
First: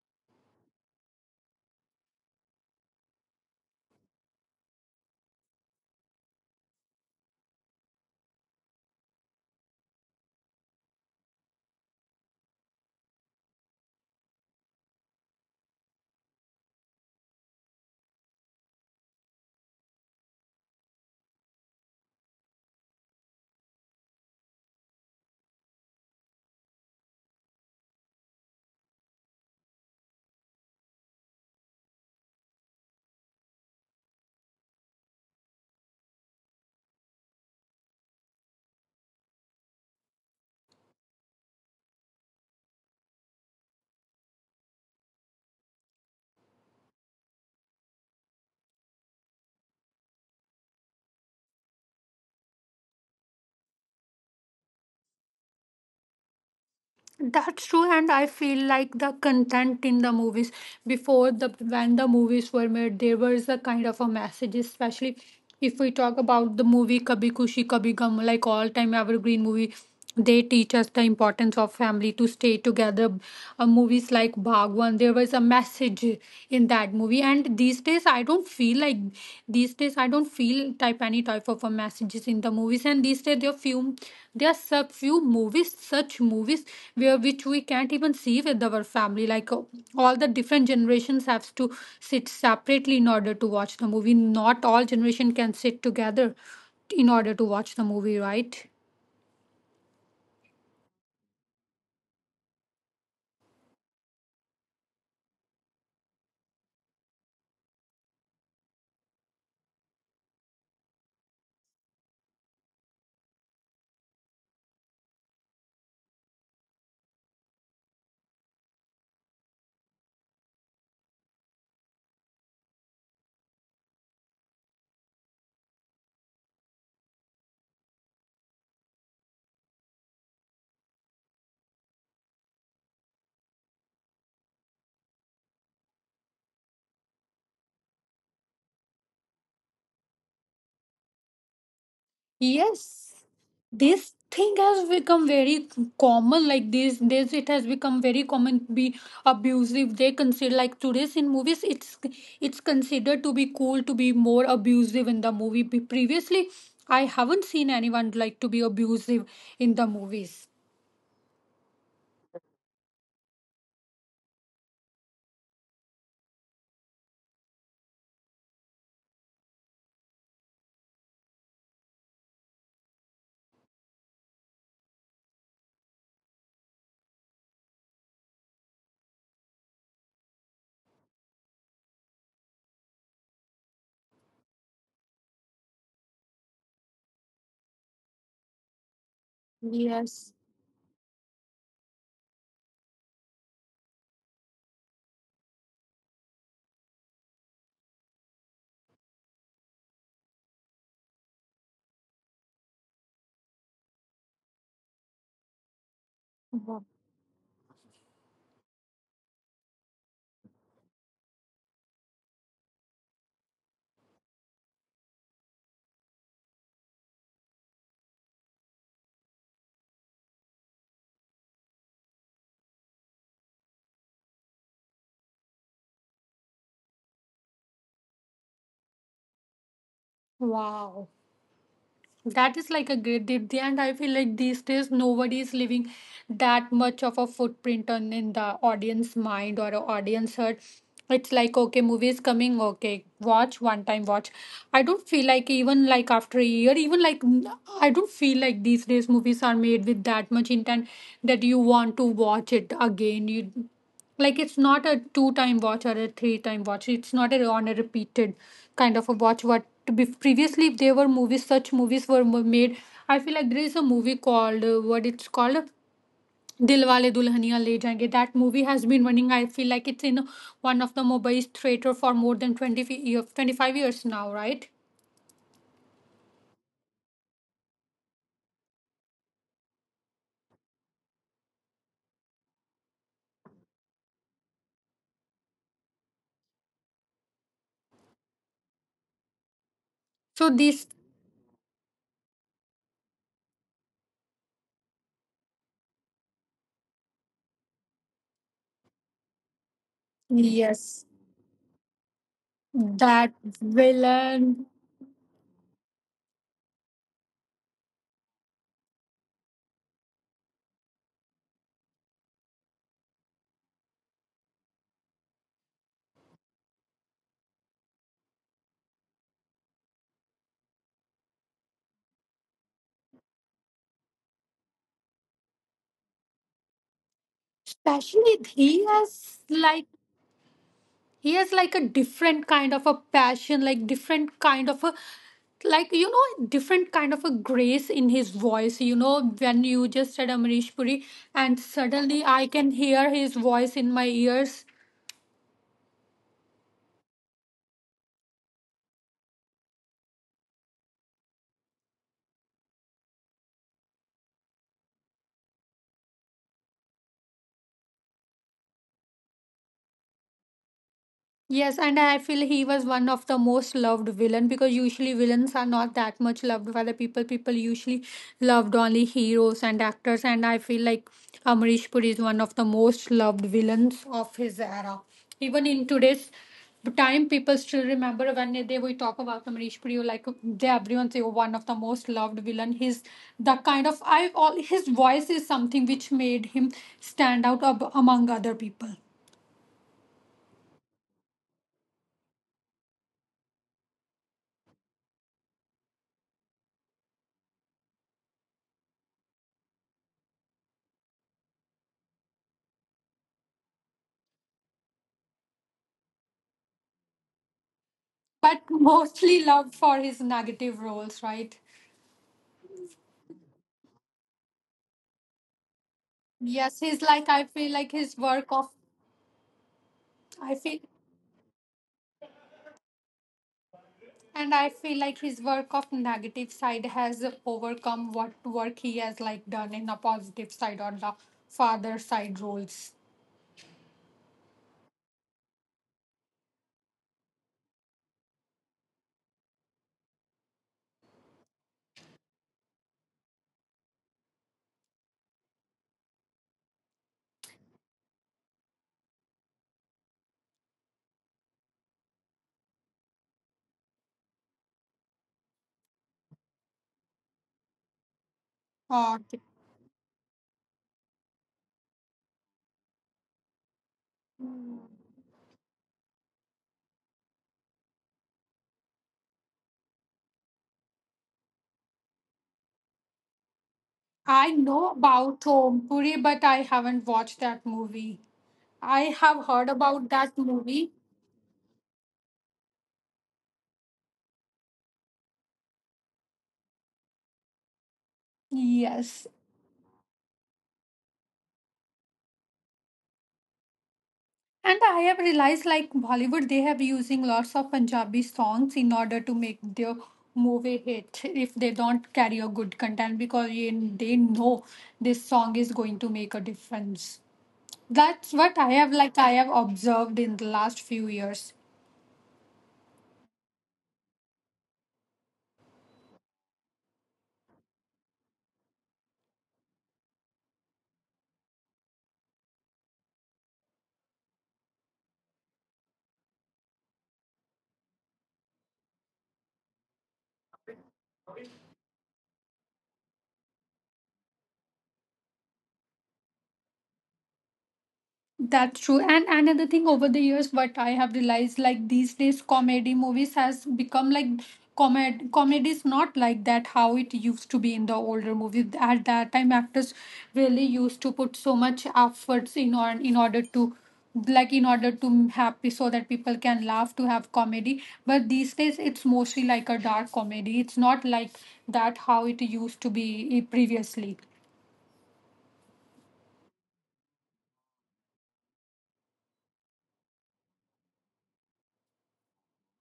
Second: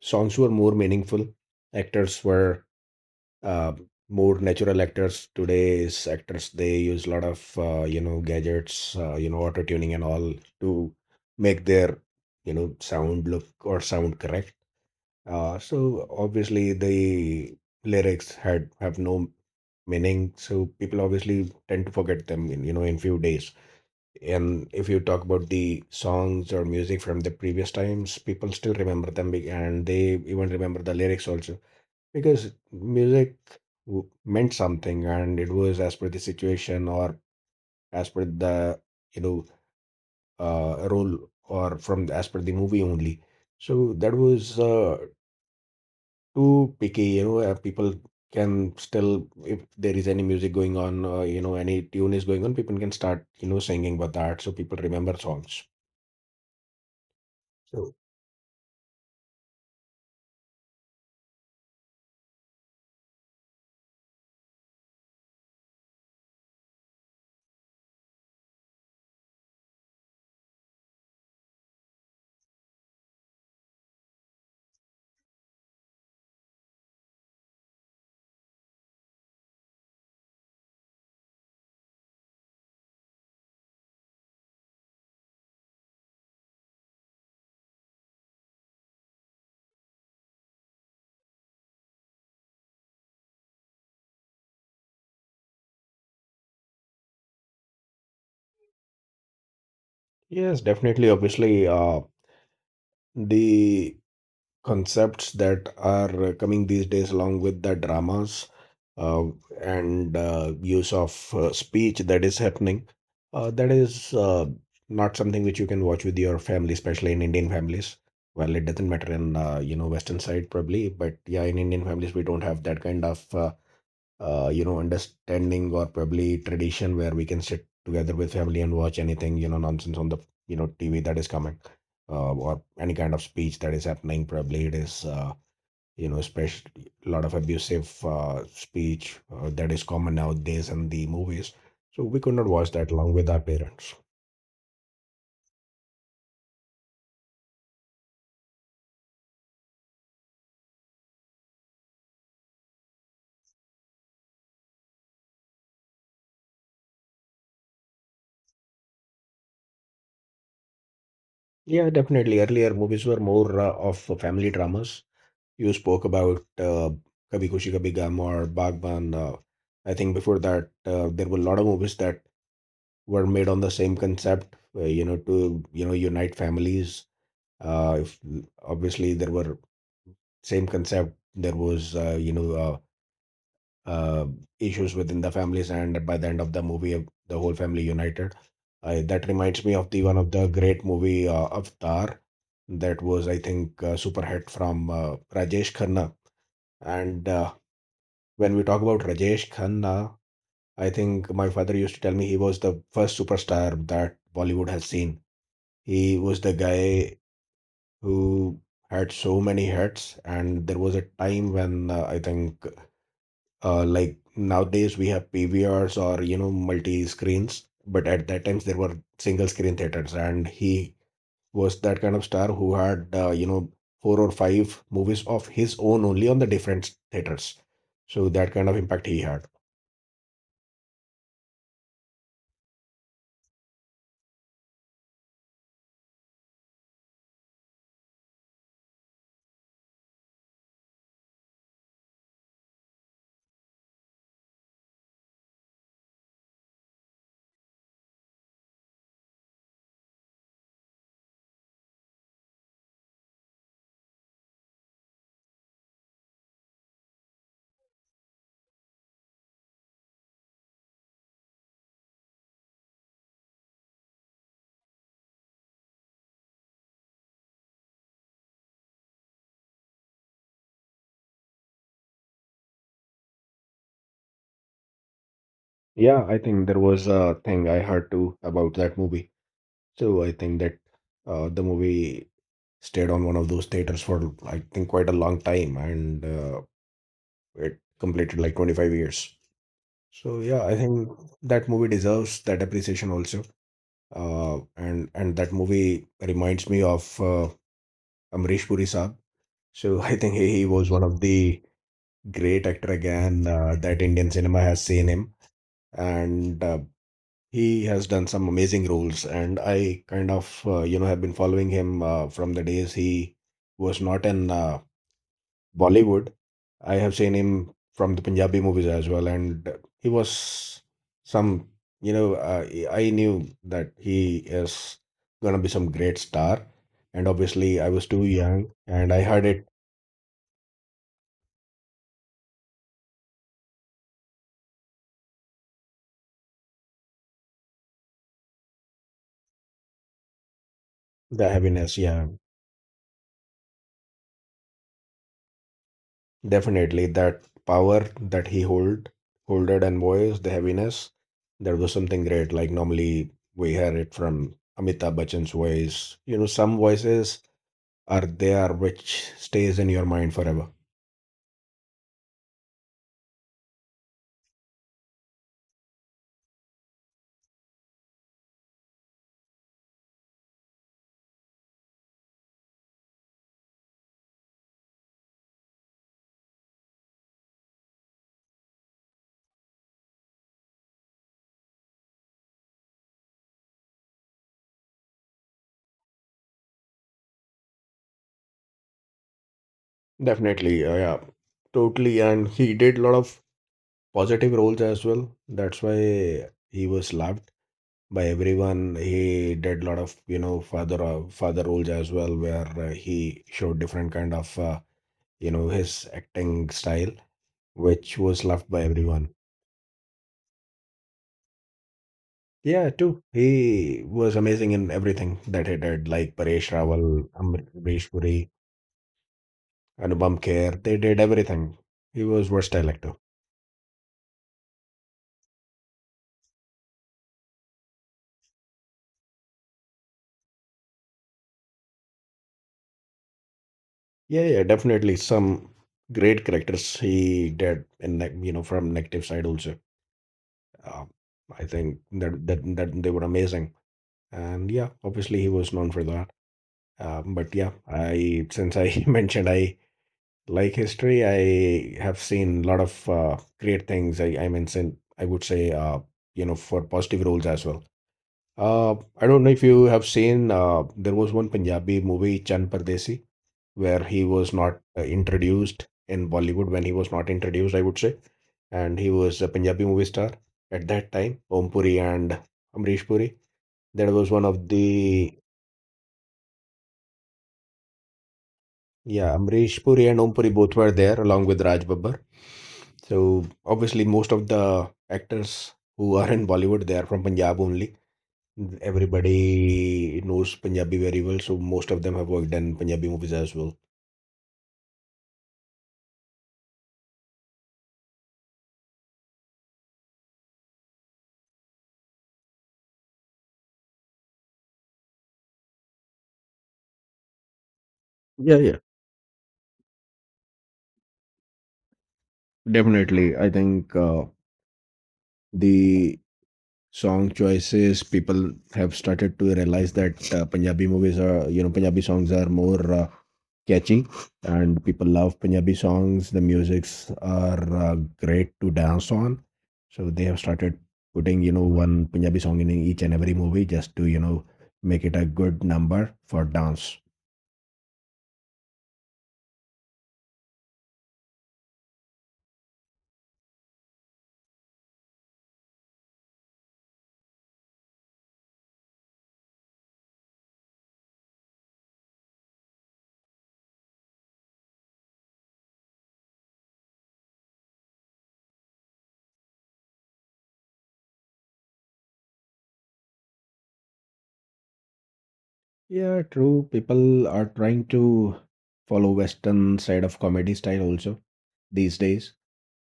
songs were more meaningful. Actors were uh, more natural. Actors today's actors they use a lot of you know gadgets you know auto tuning and all to make their you know sound look or sound correct. So obviously the lyrics had have no meaning, so people obviously tend to forget them in you know in few days. And if you talk about the songs or music from the previous times, people still remember them and they even remember the lyrics also, because music meant something and it was as per the situation or as per the, you know, role or from the, as per the movie only. So that was too picky, you know, people can still, if there is any music going on, you know, any tune is going on, people can start, you know, singing with that. So people remember songs.
That's true,
So
and I feel like the content in the movies before the when the movies were made, there was a kind of a message. Especially if we talk about the movie Kabhi Kushi Kabhi Gum, like all time evergreen movie. They teach us the importance of family to stay together. Movies like Bhagwan, there was a message in that movie, and these days days I don't feel like these days I don't feel type any type of a messages in the movies, and these days there are few, there are sub few movies, such movies where which we can't even see with our family, like all the different generations have to sit separately in order to watch the movie. Not all generation can sit together in order to watch the movie, right?
yes, definitely, obviously, the concepts that are coming these days along with the dramas uh, and use of speech that is happening, that is not something which you can watch with your family, especially in Indian families. Well, it doesn't matter in you know western side probably, but yeah, in Indian families we don't have that kind of you know, understanding or probably tradition where we can sit together with family and watch anything, you know, nonsense on the, you know, TV that is coming, or any kind of speech that is happening. Probably it is, you know, especially a lot of abusive speech that is common nowadays in the movies. So we could not watch that along
Yes,
with our parents.
this thing has become very common. Like this it has become very common to be abusive. They consider like today's in movies, it's considered to be cool to be more abusive in the movie. Be- Previously, I haven't seen anyone like to be abusive in the movies.
Yeah, definitely. Earlier movies were more of family dramas. You spoke about Kabhi Khushi Kabhi Gham or Bagban. I think before that, there were a lot of movies that were made on the same concept, you know, to you know unite families. If, Obviously, there were same concept. There was you know uh, uh, issues within the families, and by the end of the movie, the whole family united. That reminds me of the one of the great movie Avatar, that was I think super hit from Rajesh Khanna and when we talk about Rajesh Khanna, I think my father used to tell me he was the first superstar that Bollywood has seen. He was the guy who had so many hits, and there was a time when I think, like nowadays we have PVRs or you know multi screens, but at that times there were single screen theaters, and he was that kind of star who had you know four or five movies of his own only on the different theaters. So that kind of impact he had.
Wow. That is like a great did, and I feel like these days nobody is leaving that much of a footprint on in the audience mind or a audience heart. It's like okay, movie is coming, okay, watch one time, watch. I don't feel like even like after a year, even like n- I don't feel like these days movies are made with that much intent that you want to watch it again. You like it's not a two time watch or a three time watch, it's not a on a repeated kind of a watch. What to be previously if there were movies, such movies were made. I feel like there is a movie called what it's called Dilwale Dulhania Le Jayenge. That movie has been running, I feel like it's in one of the Mumbai theater for more than 25 years now, right?
Yeah, I think there was a thing I heard too about that movie. So I think that the movie stayed on one of those theaters for I think quite a long time, and it completed like 25 years. So
so
yeah, I
this
think that movie deserves that appreciation also. And that movie reminds me of Amrish Puri Saab. So I think he was one
yes
of the great actor
that
again that Indian cinema
villain
has seen him, and he has done some amazing roles, and I kind of, you know, have been following him from the days he was not in Bollywood. I have seen him from the Punjabi movies as well, and he was some, you know, I knew that he is gonna be some great star, and obviously I was too
Especially
young, and I heard it,
like he has like a different kind of a passion, like different kind of a like, you know, different kind of a grace in his voice. You know, when you just said Amrish Puri,
the
and
heaviness, yeah.
suddenly I can hear his voice in my ears.
Definitely, that power that holded and voice, the heaviness, that was something great. Like normally we hear it from Amitabh Bachchan's voice. You know, some voices are there which stays in your mind forever.
Yes, and I feel he was one of the most loved villain, because usually villains are not that much loved by the people. People usually loved only heroes and actors, and I feel like Amrish Puri is one of the most loved villains of his era. Even in today's time, people still remember. When they will talk about Amrish Puri, like they everyone say, "Oh, one of the most loved villain. His the kind of I all his voice is something which made him stand out among other people."
Definitely, yeah, totally. And he did a lot of positive roles as well. That's why he was loved by everyone. He did a lot of you know father roles as well, where he showed different kind of. You know, his acting style, which was loved
But
by everyone.
mostly loved for his negative roles, right?
Yeah, too. He was amazing in everything that he did, like Paresh
Yes, he's
Rawal,
like I feel like
Amrish
his
Puri,
work of
Anupam
I
Kher.
feel
They did everything. He was versatile actor.
and I feel like his work of negative side has overcome what work he has like done in a positive side on the father side roles.
Yeah, yeah, definitely some great characters he did in the, you know from negative side also. Uh, I think that they were amazing, and yeah, obviously he was known for that. But yeah, I since I mentioned I like history, I have seen a lot of great things. I mentioned, I would say, you know, for positive roles as well. Uh,
Uh,
I don't know if you have seen, there was one Punjabi movie, Chand Pardesi, where he was not introduced in Bollywood when he was not introduced, I would say. And he was a Punjabi movie star at that time, Om Puri and Amrish Puri. That was one
I
of
know
the...
about Om Puri, but I haven't watched that movie. I
Yeah,
have heard
Amrish Puri
about
and Om
that
Puri both were
movie.
there along with Raj Babbar. So obviously, most of the actors who are in Bollywood they are from Punjab only.
Yes,
Everybody knows Punjabi very well, so most of them have worked in Punjabi movies as well.
and I have realized like Bollywood, they have using lots of Punjabi songs in order to make their movie hit if they don't carry a good content, because they know this song is going to make a difference. That's
Yeah,
what
yeah,
I have like I have observed in the last few years.
definitely. I think the song choices people have started to realize that punjabi movies are you know punjabi songs are more catchy and people love punjabi songs, the musics are great to dance on, so they have started putting you know one punjabi song in each and every movie just to you know make it a good number for dance.
That's true. And another thing over the years, what I have realized, like these days, comedy movies has become like comedy is not like that how it used to be in the older movies. At that time, actors really used to put so much efforts in, or in order to like in order to happy so that people can laugh to have comedy, but these days it's mostly like a dark comedy. It's not like that how it used to be previously.
Yeah, true, people are trying to follow western side of comedy style also these days,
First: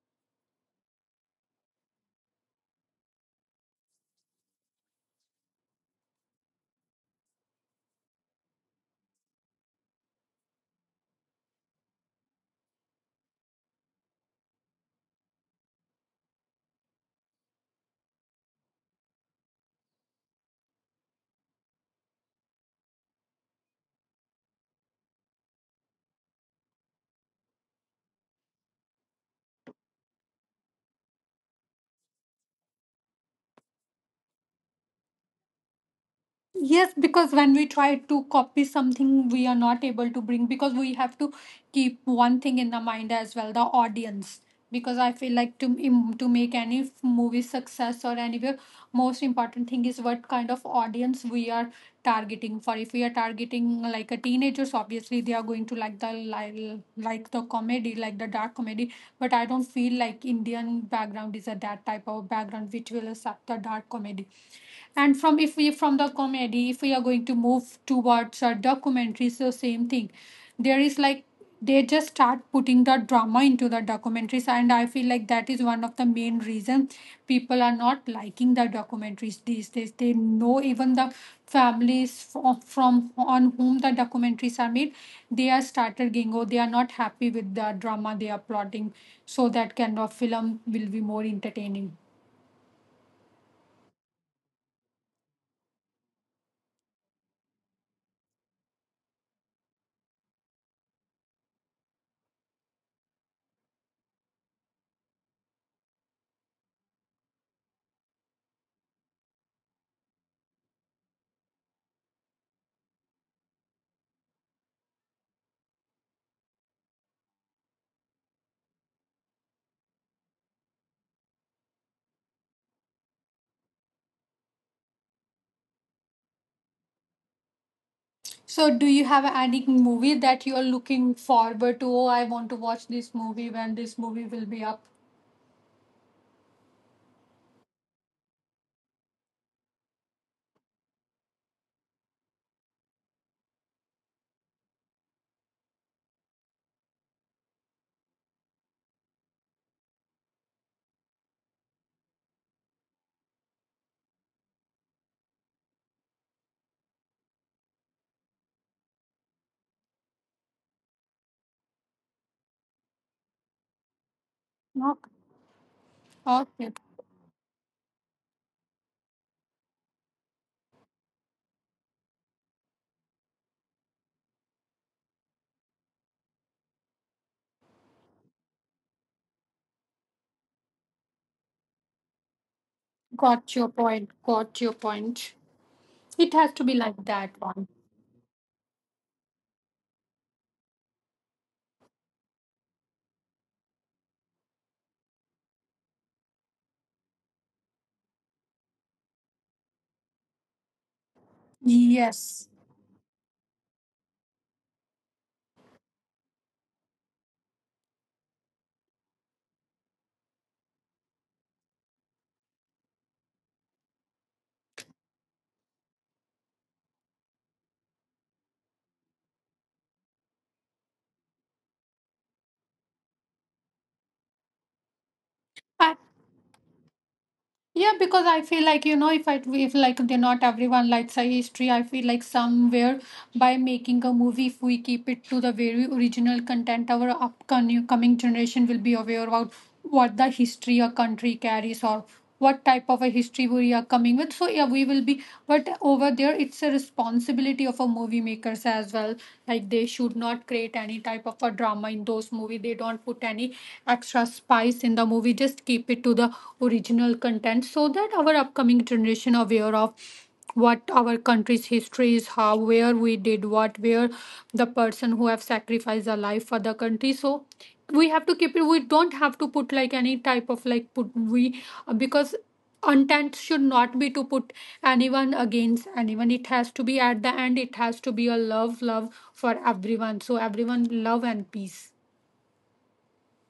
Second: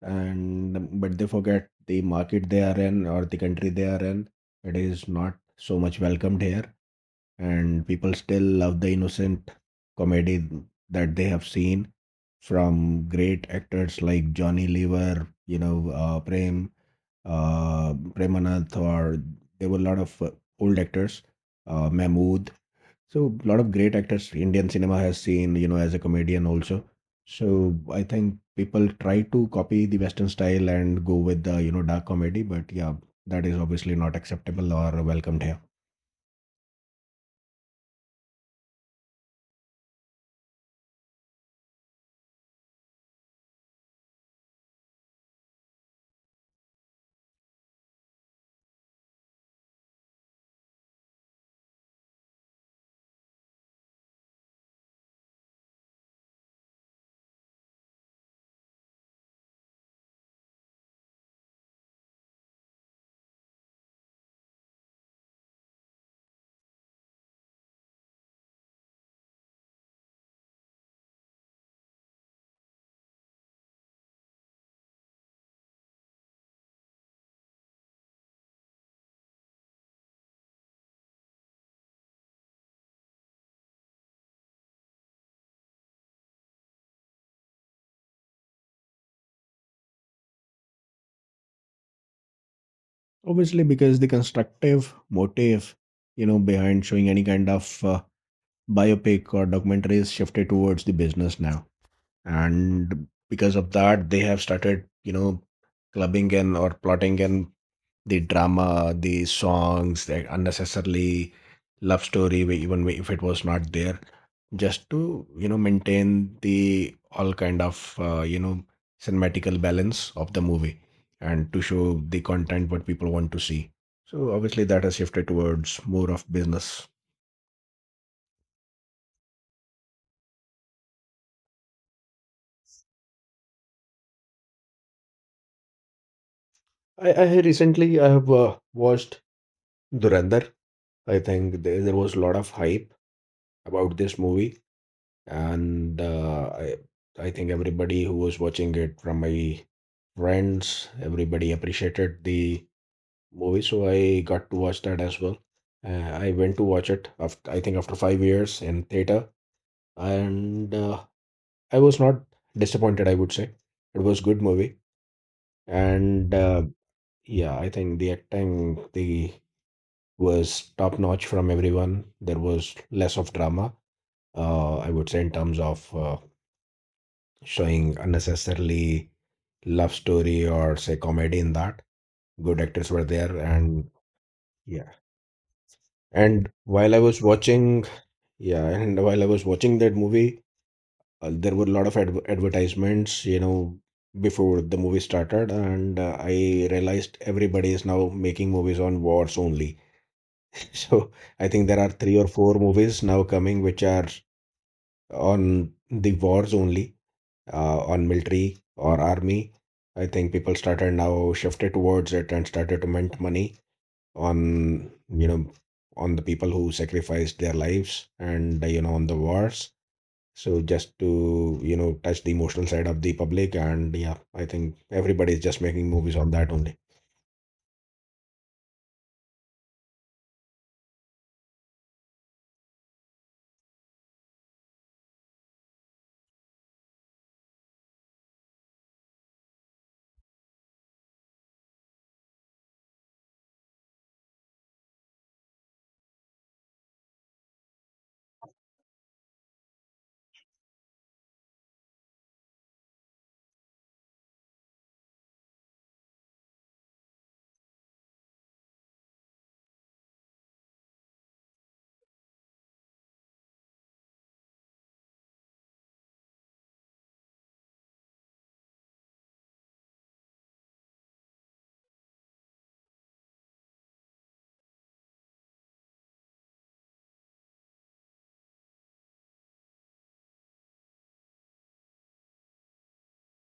and but they forget the market they are in or the country they are in, it is not so much welcomed here, and people still love the innocent comedy that they have seen from great actors like Johnny Lever, you know, Prem, Premanath, or there were a lot of old actors, Mahmood. So a lot of great actors Indian cinema has seen, you know, as a comedian also. So I think people try to copy the Western style and go with the, you know, dark comedy, but yeah, that is obviously not acceptable or welcomed here.
Yes, because when we try to copy something, we are not able to bring, because we have to keep one thing in the mind as well, the audience. Because I feel like to to make any movie success or anywhere, most important thing is what kind of audience we are targeting. For if we are targeting like a teenagers, obviously they are going to like the comedy, like the dark comedy. But I don't feel like Indian background is a that type of background which will accept the dark comedy. And from if we from the comedy if we are going to move towards a documentary, so same thing, there is like they just start putting the drama into the documentaries, and I feel like that is one of the main reasons people are not liking the documentaries these days. They know even the families from on whom the documentaries are made, they are started getting, oh, they are not happy with the drama they are plotting, so that kind of film will be more entertaining.
Obviously, because the constructive motive, you know, behind showing any kind of biopic or documentary is shifted towards the business now. And because of that, they have started, you know, clubbing and or plotting and the drama, the songs, the unnecessarily love story, if it was not there, just to you know maintain the all kind of you know cinematical balance of the movie and to show the content what people want to see. So obviously that has shifted towards more of business.
So, do you have any movie that you are looking forward to? Oh, I want to watch this movie when this movie will be up.
I recently I have watched Durandar. I think there was a lot of hype about this movie, and I think everybody who was watching it from my friends, everybody appreciated the movie. So I got to watch that as well. I went to watch it after I think after five years in theater, and I was not disappointed. I would say it was good movie,
Okay.
and
Okay.
yeah, I think the acting the was top notch from everyone. There was less of drama. I would say in terms of showing unnecessarily love story or say comedy in that. Good actors were there,
Got your
and
point. Got your
yeah.
point. It
And
has to be
while I
like
was
that one.
watching, yeah, and while I was watching that movie, there were a lot of advertisements, you know, before the movie started, and I realized everybody is now making movies on wars only. So I think there are three or
Yes.
four movies now coming which are on the wars only, on military or army. I think people started now shifted towards it and started to mint money on you know on the people who sacrificed their lives and you know on the wars, so just to you know touch the emotional side of the public. And yeah, I think everybody is just making
I
movies on that only.
Yeah, because I feel like, you know, if I if like they're not everyone likes a history, I feel like somewhere by making a movie, if we keep it to the very original content, our upcoming coming generation will be aware about what the history a country carries, or what type of a history we are coming with. So yeah, we will be, but over there it's a responsibility of a movie makers as well. Like they should not create any type of a drama in those movie. They don't put any extra spice in the movie. Just keep it to the original content so that our upcoming generation aware of what our country's history is, how where we did what where the person who have sacrificed their life for the country. So we have to keep it, we don't have to put like any type of like put we, because intent should not be to put anyone against anyone. It has to be at the end, it has to be a love for everyone, so everyone love and peace.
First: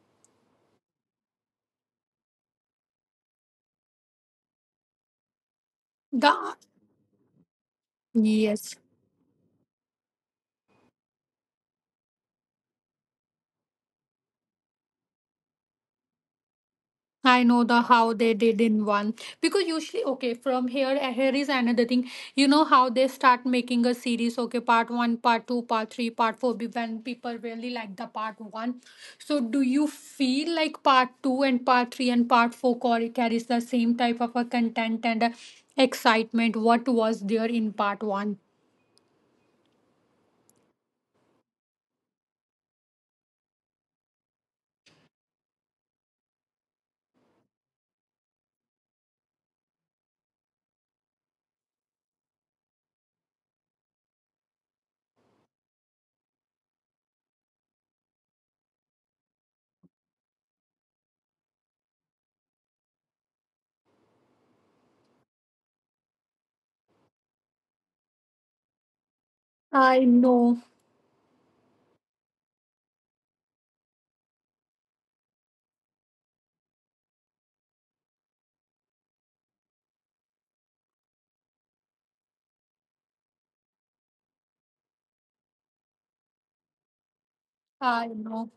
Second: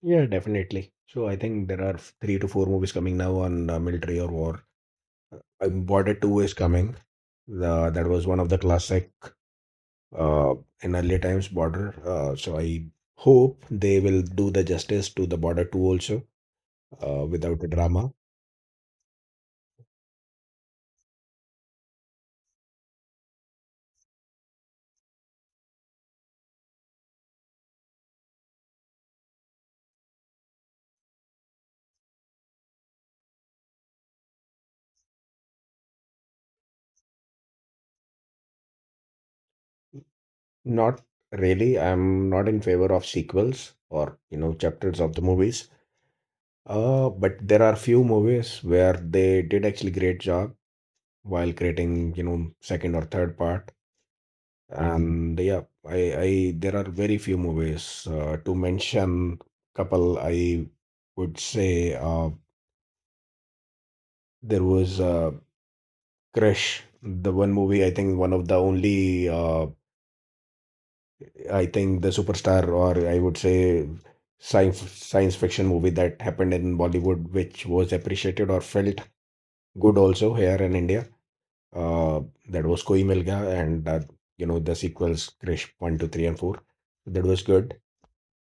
Yeah, definitely, so I think there are three to four movies coming now on military or war. Border
The
2 is coming, that was one of the
yes
classic uh, in early times, Border. So I hope they will do the justice to the Border 2 also,
I
without
know
the
the
drama.
how they did in one, because usually okay from here here is another thing, you know how they start making a series, okay, part 1, part 2, part 3, part 4. When people really like the part 1, so do you feel like part 2 and part 3 and part 4 carries the same type of a content and excitement what was there in part 1?
Not really. I'm not in favor of sequels or, you know, chapters of the movies. But there are few movies where they did actually great job while creating, you know, second or third part. And yeah, I there are very few movies to mention. Couple, I would say there was Crush, the one movie I think one of the only
I know
I think the superstar, or I would say science fiction movie that happened in Bollywood, which was appreciated or felt good also here in India. Uh, that was Koi Mil Gaya, and you know the sequels Krish one, two, three, and four. That was good.
I know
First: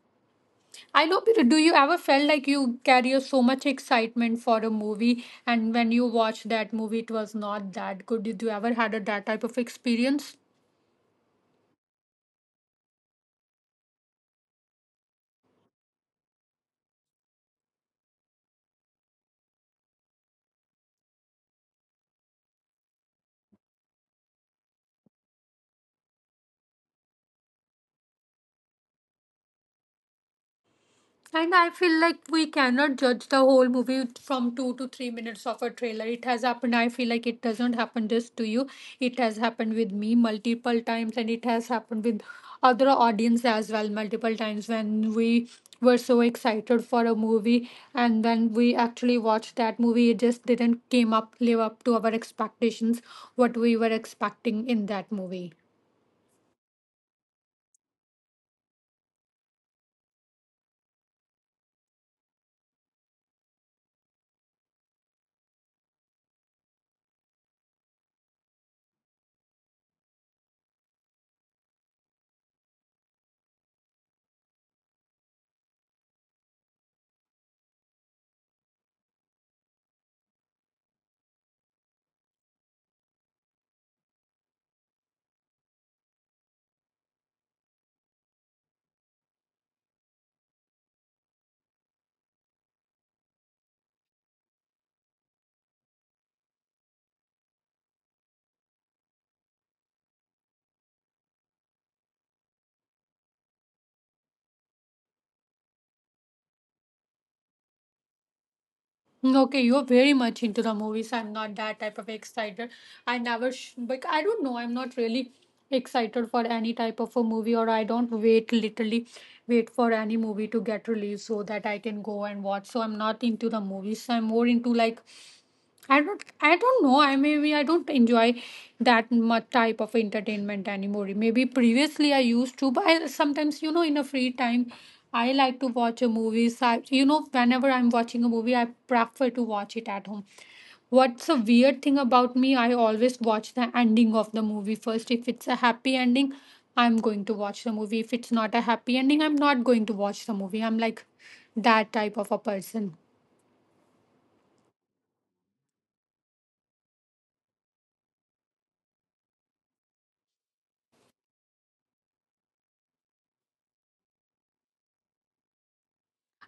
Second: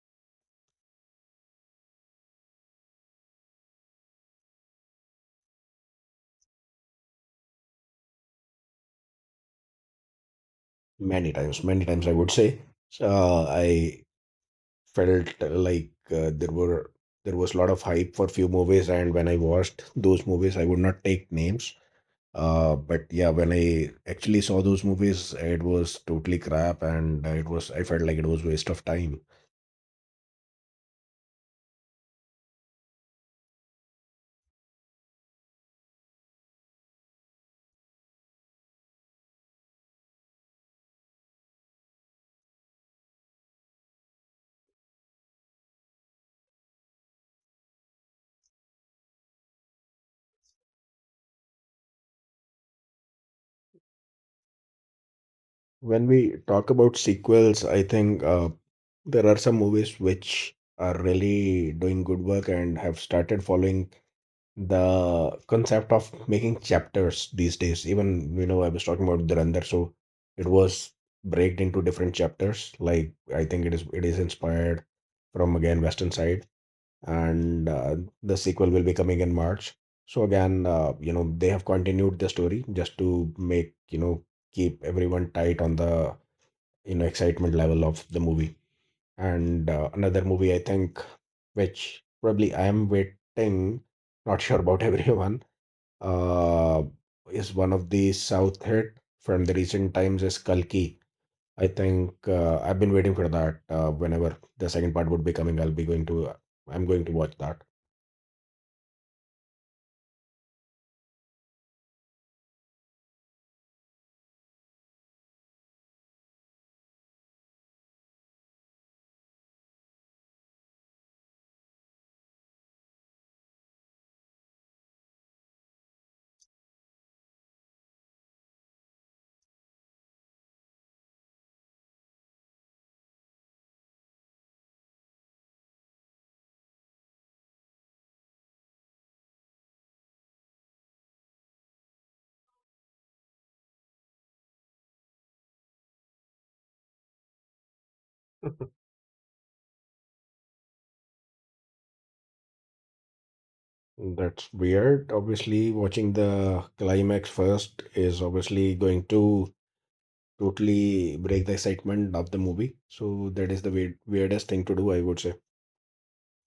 I know, but do you ever felt like you carry so much excitement for a movie, and when you watch that movie, it was not that good? Did you ever had a, that type of experience?
Many times, many times I would say. So, I felt like there were there was a lot of hype for few movies, and when I watched those movies, I would not take names. But yeah, when I actually saw those movies, it was totally crap, and it was I felt like it was waste of time.
And I feel like we cannot judge the whole movie from 2 to 3 minutes of a trailer. It has happened. I feel like it doesn't happen just to you. It has happened with me multiple times, and it has happened with other audience as well multiple times when we were so excited for a movie, and when we actually watched that movie, it just didn't came up live up to our expectations, what we were expecting in that movie.
When we talk about sequels, I think there are some movies which are really doing good work and have started following the concept of making chapters these days. Even you know, I was talking about Dhurandhar, so it was breaked into different chapters. Like I think it is inspired from again Western side, and the sequel will be coming in March. So again, you know, they have continued the story just to make, you know, keep everyone tight on the, you know, excitement level of the movie. And another movie I think which probably I am waiting, not sure about everyone, uh, is one of the South hit from the recent times is Kalki. I think I've been waiting for that. Whenever the second part would be coming, I'm going to watch that.
Okay, you're very much into the movies. I'm not that type of excited. I never, but I don't know. I'm not really excited for any type of a movie, or I don't wait literally wait for any movie to get released so that I can go and watch. So I'm not into the movies. I'm more into like I don't know. I maybe I don't enjoy that much type of entertainment anymore. Maybe previously I used to, but I, sometimes you know in a free time I like to watch a movie. So I, you know whenever I'm watching a movie, I prefer to watch it at home. What's a weird thing about me? I always watch the ending of the movie first. If it's a happy ending, I'm going to watch the movie. If it's not a happy ending, I'm not going to watch the movie. I'm like that type of a person.
That's weird. Obviously, watching the climax first is obviously going to totally break the excitement of the movie. So that is the weird, weirdest thing to do, I would say.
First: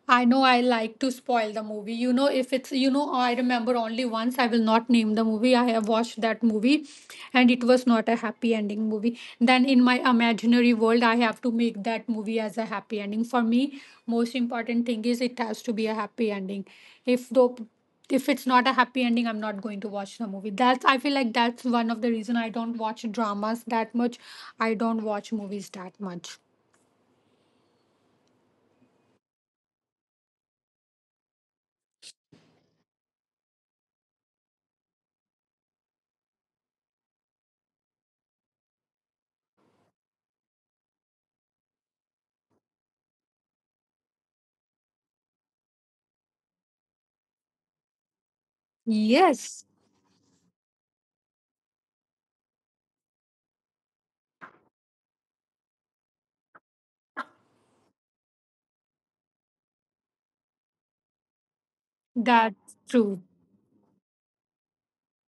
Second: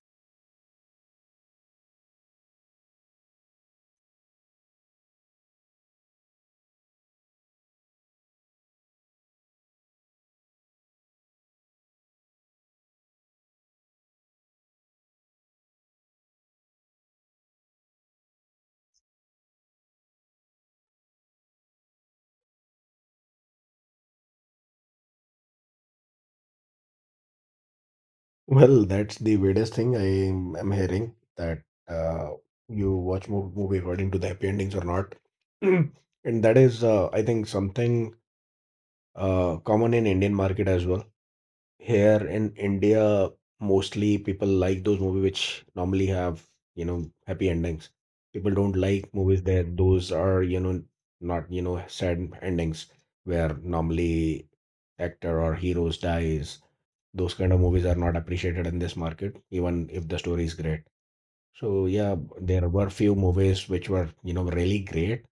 I know I like to spoil the movie. You know, if it's, you know, I remember only once, I will not name the movie. I have watched that movie and it was not a happy ending movie. Then in my imaginary world, I have to make that movie as a happy ending. For me, most important thing is it has to be a happy ending. If though if it's not a happy ending, I'm not going to watch the movie. That's I feel like that's one of the reason I don't watch dramas that much, I don't watch movies that much.
Well, that's the weirdest thing I am hearing that uh, you watch movie according to the happy endings or not. And that is, I think, something common in Indian market as well. Here in India, mostly people like those movies which normally have, you know, happy endings. People don't like movies
yes
that those are, you know, not, you know, sad endings where normally actor or heroes dies. Those kind of movies are not appreciated in this market, even if the story is great. So yeah, there
that's
were few
true
movies which were, you know, really great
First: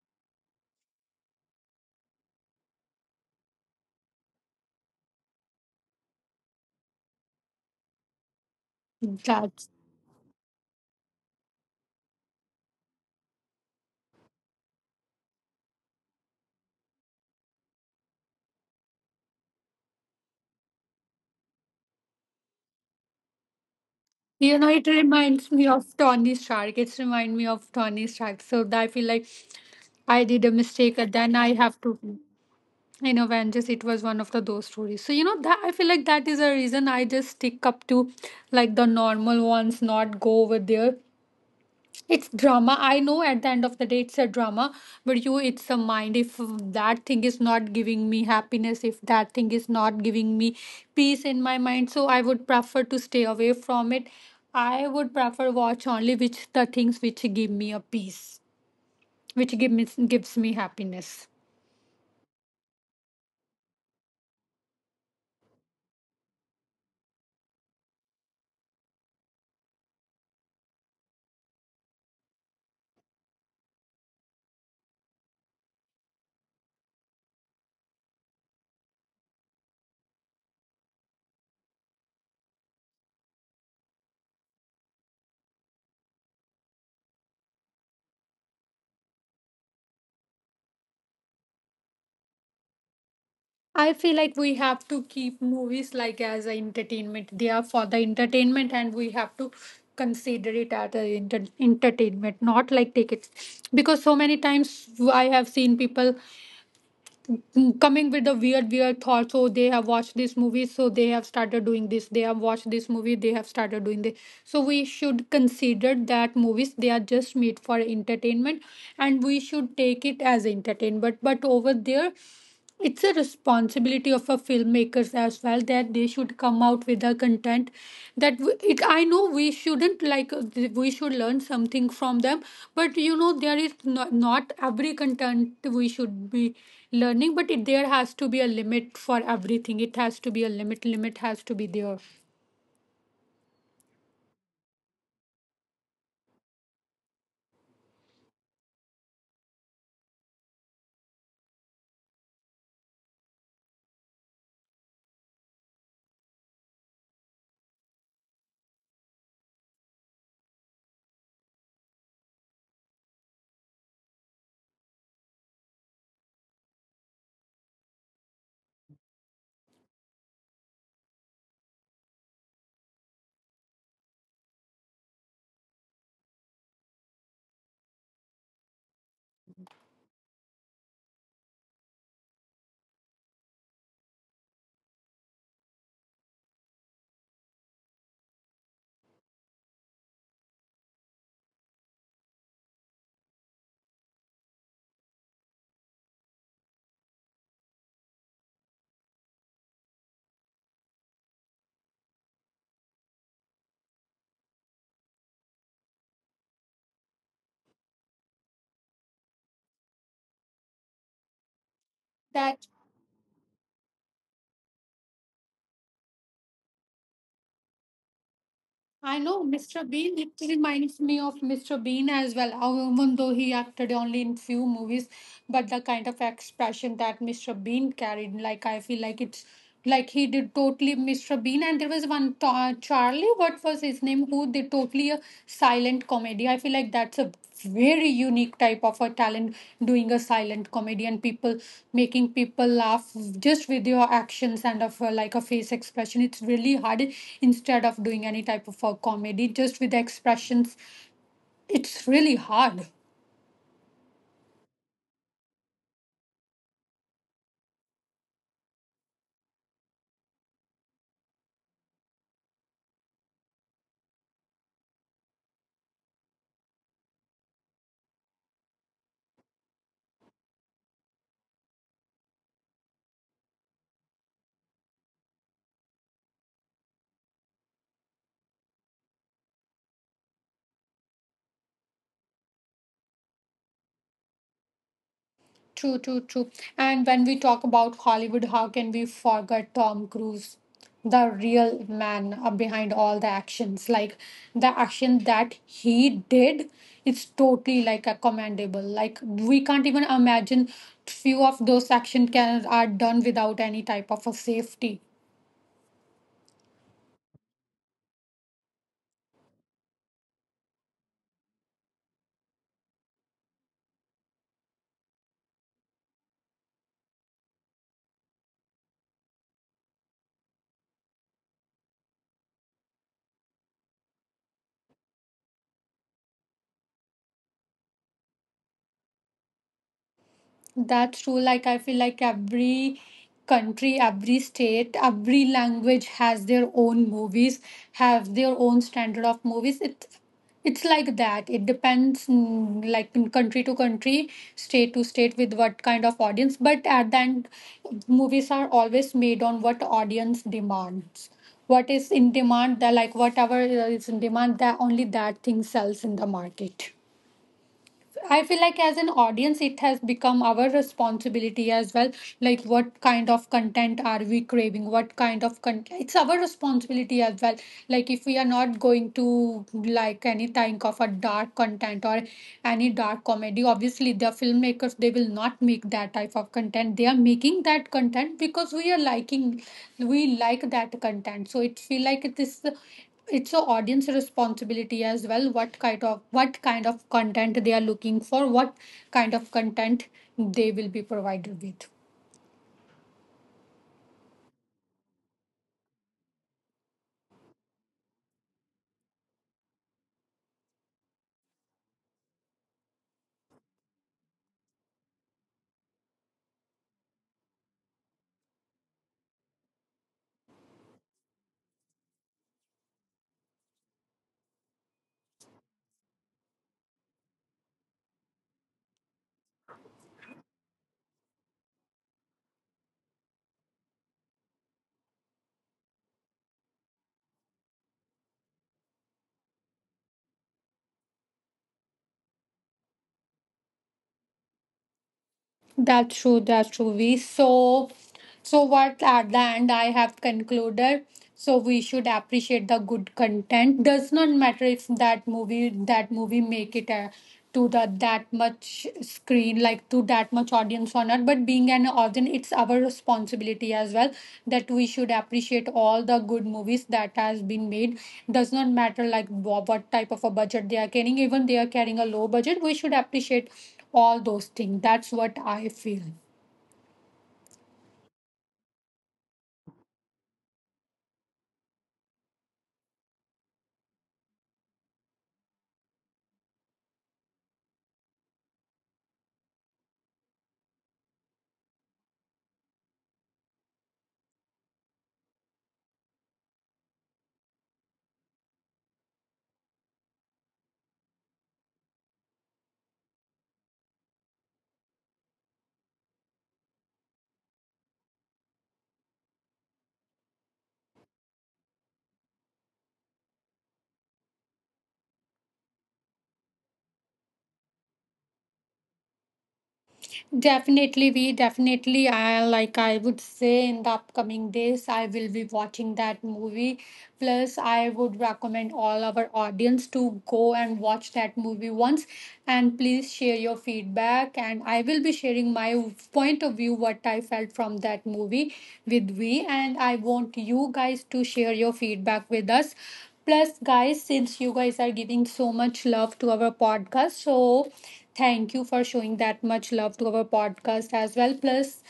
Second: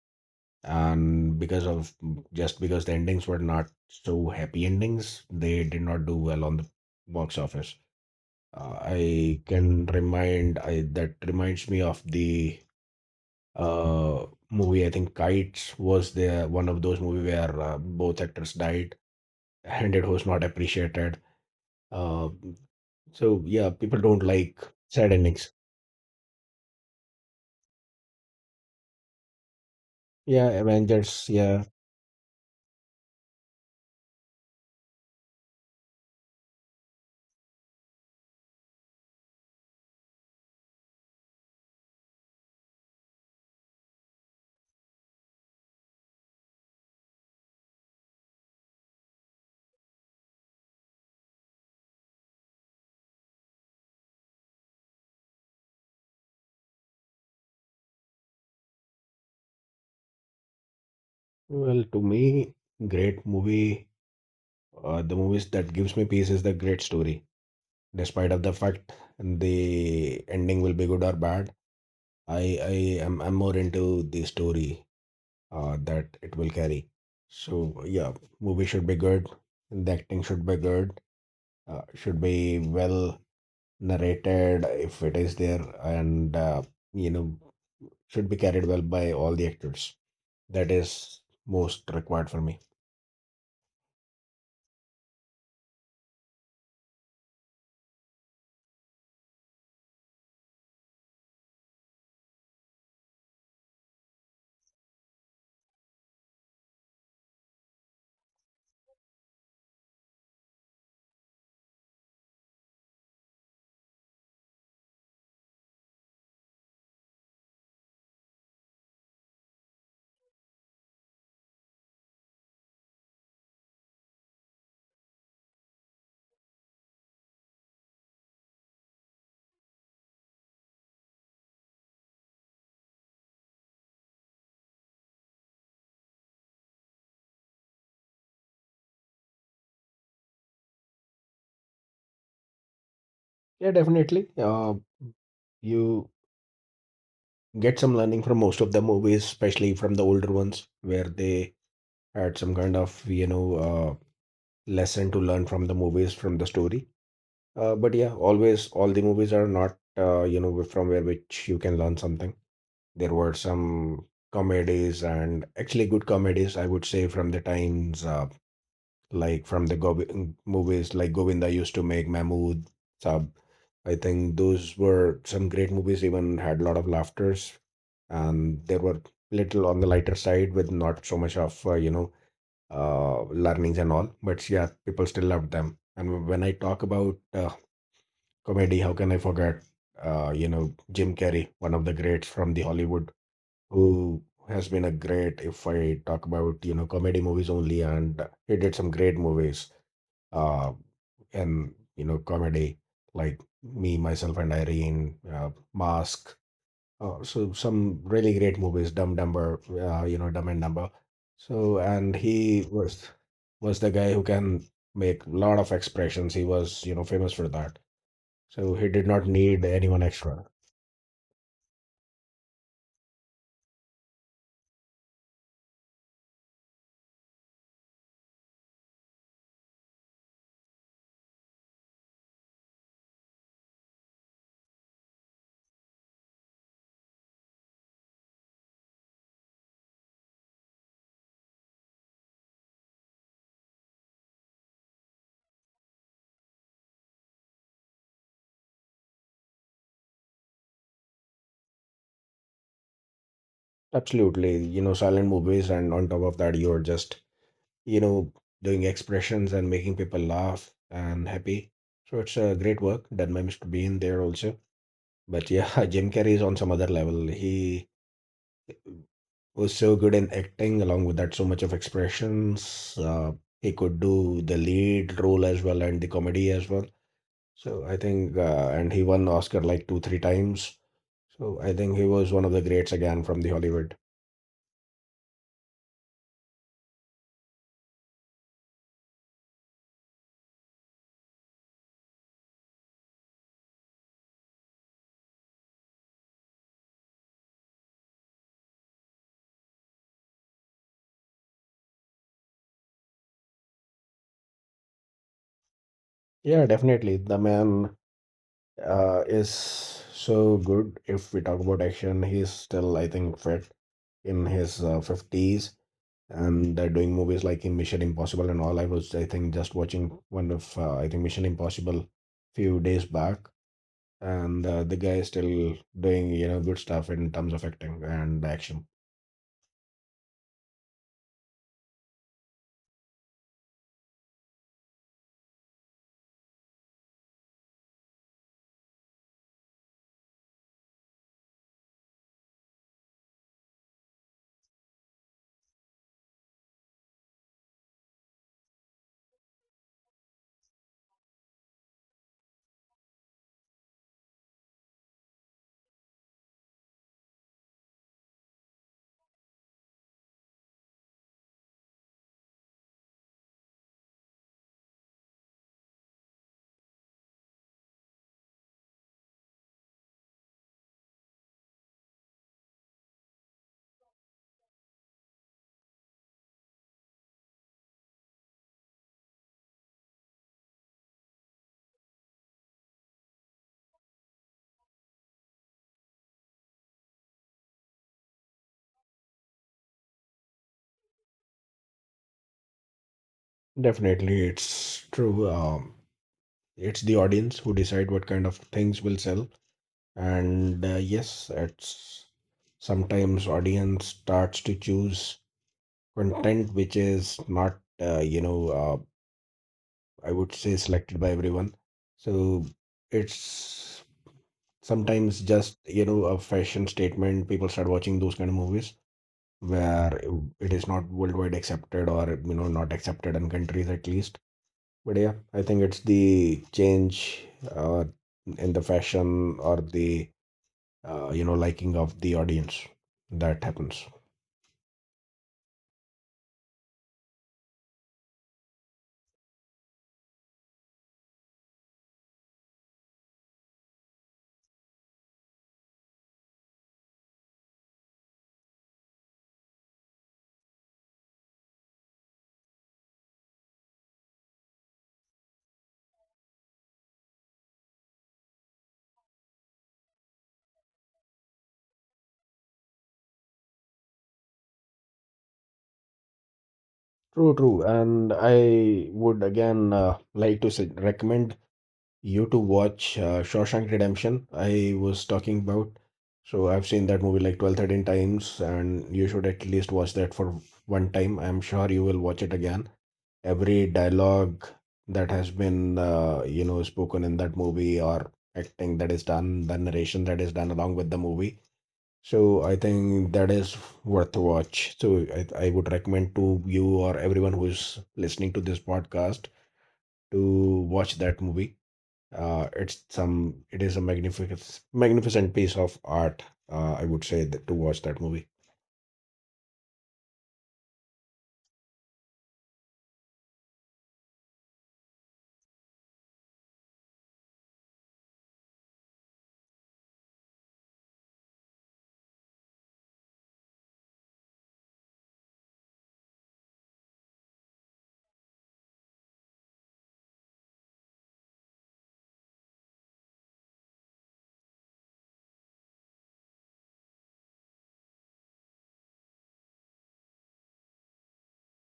and because of just because the endings were not so happy endings they did not do well on the box office. I
that's
can remind i that reminds me of the movie. I think Kites was the one of those movie where both actors died and it was not appreciated. uh so yeah, people don't
You
like
know, it
sad
reminds
endings.
me of Tony Stark. It's remind me of Tony Stark. So that I feel like I did
Yeah,
a mistake, and
Avengers,
then I
yeah.
have to. In Avengers, it was one of the those stories. So you know that I feel like that is a reason I just stick up to like the normal ones, not go over there. It's drama. I know at the end of the day it's a drama, but you, it's a mind. If that thing is not giving me happiness, if that thing is not giving me peace in my mind, so I would prefer to stay away from it. I would prefer watch only which the things which give me a peace, which give me gives me happiness.
Well, to me, great movie. Uh, the movies that gives me peace is the great story, despite of the fact the ending will be good or bad. I i am i'm more into the story that it will carry. So yeah, movie should be good, the acting should be good, should be well narrated if it is there, and you know should be carried well by all the actors. That is most required for me.
I feel like we have to keep movies like as a entertainment. They are for the entertainment, and we have to consider it as a entertainment, not like take it. Because so many times I have seen people coming with the weird thoughts. So they have watched this movie, so they have started doing this. They have watched this movie, they have started doing this. So we should consider that movies they are just made for entertainment, and we should take it as entertainment. But over there, it's a responsibility of a filmmakers as well, that they should come out with a content that w- it I know we shouldn't like we should learn something from them, but there is not every content we should be learning, but there has to be a limit for everything. It has to be a limit. Has to be there.
Yeah, definitely. You get some learning from most of the movies, especially from the older ones where they had some kind of, you know, lesson to learn from the movies, from the story. Uh, but yeah, always all the movies are not, from where which you can learn something. There were some comedies, and actually good comedies I would say, from the times, like from the movies like Govinda used to make, Mahmood sab. I think those were some great movies, even had a lot of laughters, and they were little on the lighter side with not so much of learnings and all. But yeah, people still loved them. And when I talk about comedy, how can I forget? You know, Jim Carrey, one of the greats from the Hollywood, who has been a great. If I talk about, you know, comedy movies only, and he did some great movies. Uh, and you know, comedy like Me, Myself, and Irene, Mask. Oh, so some really great movies, Dumb Dumber, you know, Dumb and Dumber. So, and he was the guy who can make a lot of expressions. He was, you know, famous for that. So he did
I
not
know
need
Mr.
anyone
Bean. It
extra.
reminds me of Mr. Bean as well. How Even though he acted only in few movies, but the kind of expression that Mr. Bean carried, like, I feel like it's like he did totally Mr. Bean. And there was one ta Charlie. What was his name? Who they to a silent comedy. I feel like that's a very unique type of a talent, doing a silent comedy and people making people laugh just with your actions and of like a face expression. It's really hard instead of doing any type of a comedy just with the expressions. It's really hard.
Absolutely, you know, silent movies, and on top of that, you're just, you know, doing expressions and making people laugh and happy. So it's a great work done by Mr. Bean there also. But yeah, Jim Carrey is on some other level. He was so good in acting, along with that, so much of expressions. He could do the lead role as well and the comedy as well. So I think, and he won Oscar like two, three times. So I think he was one of the greats again from the Hollywood.
True, true, true. And when we talk about Hollywood, how can we forget Tom Cruise, the real man behind all the actions? Like, the action that he did, it's totally like a commendable. Like, we can't even imagine few of those action can are done without any type of a safety.
Yeah, definitely. The man is so good. If we talk about action, he's still, I think, fit in his 50s, and they're doing movies like in Mission Impossible and all. I was, I think, just watching one of, I think, Mission Impossible few days back. And the guy is still doing, you know, good stuff in terms of acting and action.
That's true. Like, I feel like every country, every state, every language has their own movies, have their own standard of movies. It's like that. It depends, like, in country to country, state to state, with what kind of audience. But at the end, movies are always made on what audience demands. What is in demand, that like whatever is in demand, that only that thing sells in the market. I feel like as an audience, it has become our responsibility as well. Like, what kind of content are we craving? What kind of content? It's our responsibility as well. Like, if we are not going to like any kind of a dark content or any dark comedy, obviously the filmmakers they will not make that type of content. They are making that content because we are we like that content. So it feel like this it's a audience responsibility as well, what kind of content they are looking for, what kind of content they will be provided with.
Definitely, it's true. It's the audience who decide what kind of things will sell, and yes, it's sometimes audience starts to choose content which is not, I would say, selected by everyone. So it's sometimes just, you know, a fashion statement, people start watching those kind of movies where it is not worldwide accepted, or you know, not accepted in countries at least. But yeah, I think it's the change uh, in the fashion, or the liking of the audience that happens.
That's true, that's true. We so so what at the end I have concluded. So we should appreciate the good content. Does not matter if that movie make it to the that much screen, like to that much audience or not. But being an audience, it's our responsibility as well that we should appreciate all the good movies that has been made. Does not matter like wha- what type of a budget they are carrying. Even they are carrying a low budget, we should appreciate all those things. That's what I feel.
True, true. And I would again like to recommend you to watch Shawshank Redemption I was talking about. So I've seen that movie like 12, 13 times, and you should at least watch that for one time. I'm sure you will watch it again. Every dialogue that has been, spoken in that movie, or acting that is done, the narration that is done along with the movie. So I think that is worth a watch. So I would recommend to you, or everyone who is listening to this podcast, to watch that movie. It is a magnificent, magnificent piece of art. I would say that, to watch that movie.
Definitely. I like. I would say in the upcoming days, I will be watching that movie. Plus, I would recommend all our audience to go and watch that movie once. And please share your feedback. And I will be sharing my point of view, what I felt from that movie, with we. And I want you guys to share your feedback with us. Plus, guys, since you guys are giving so much love to our podcast, so thank you for showing that much love to our podcast as well. Plus,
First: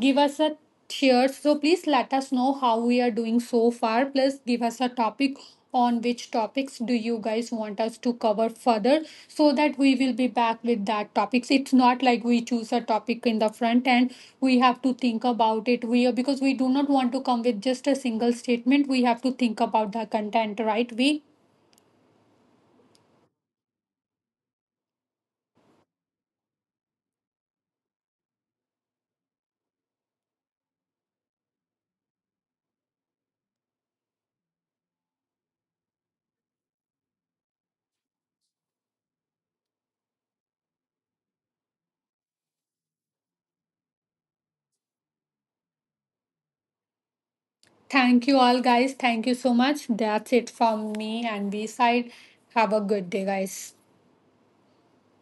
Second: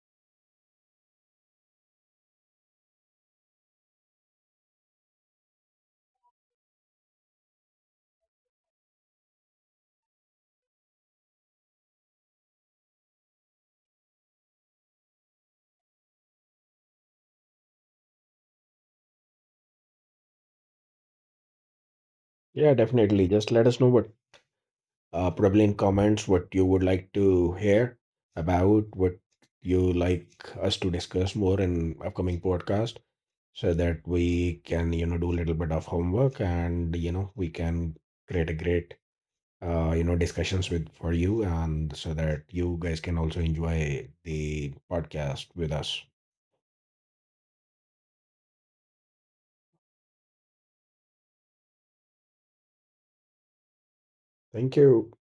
give us a cheers. So please let us know how we are doing so far. Plus, give us a topic on which topics do you guys want us to cover further, so that we will be back with that topics. It's not like we choose a topic in the front and we have to think about it, we, because we do not want to come with just a single statement. We have to think about the content, right, we?
Yeah, definitely. Just let us know what, probably in comments, what you would like to hear about, what you like us to discuss more in upcoming podcast, so that we can, you know, do a little bit of homework, and you know, we can create a great, discussions with for you, and so that you guys can also enjoy the podcast with us.
Thank you all, guys. Thank you so much. That's it from me and B side. Have a good day, guys.
Thank you.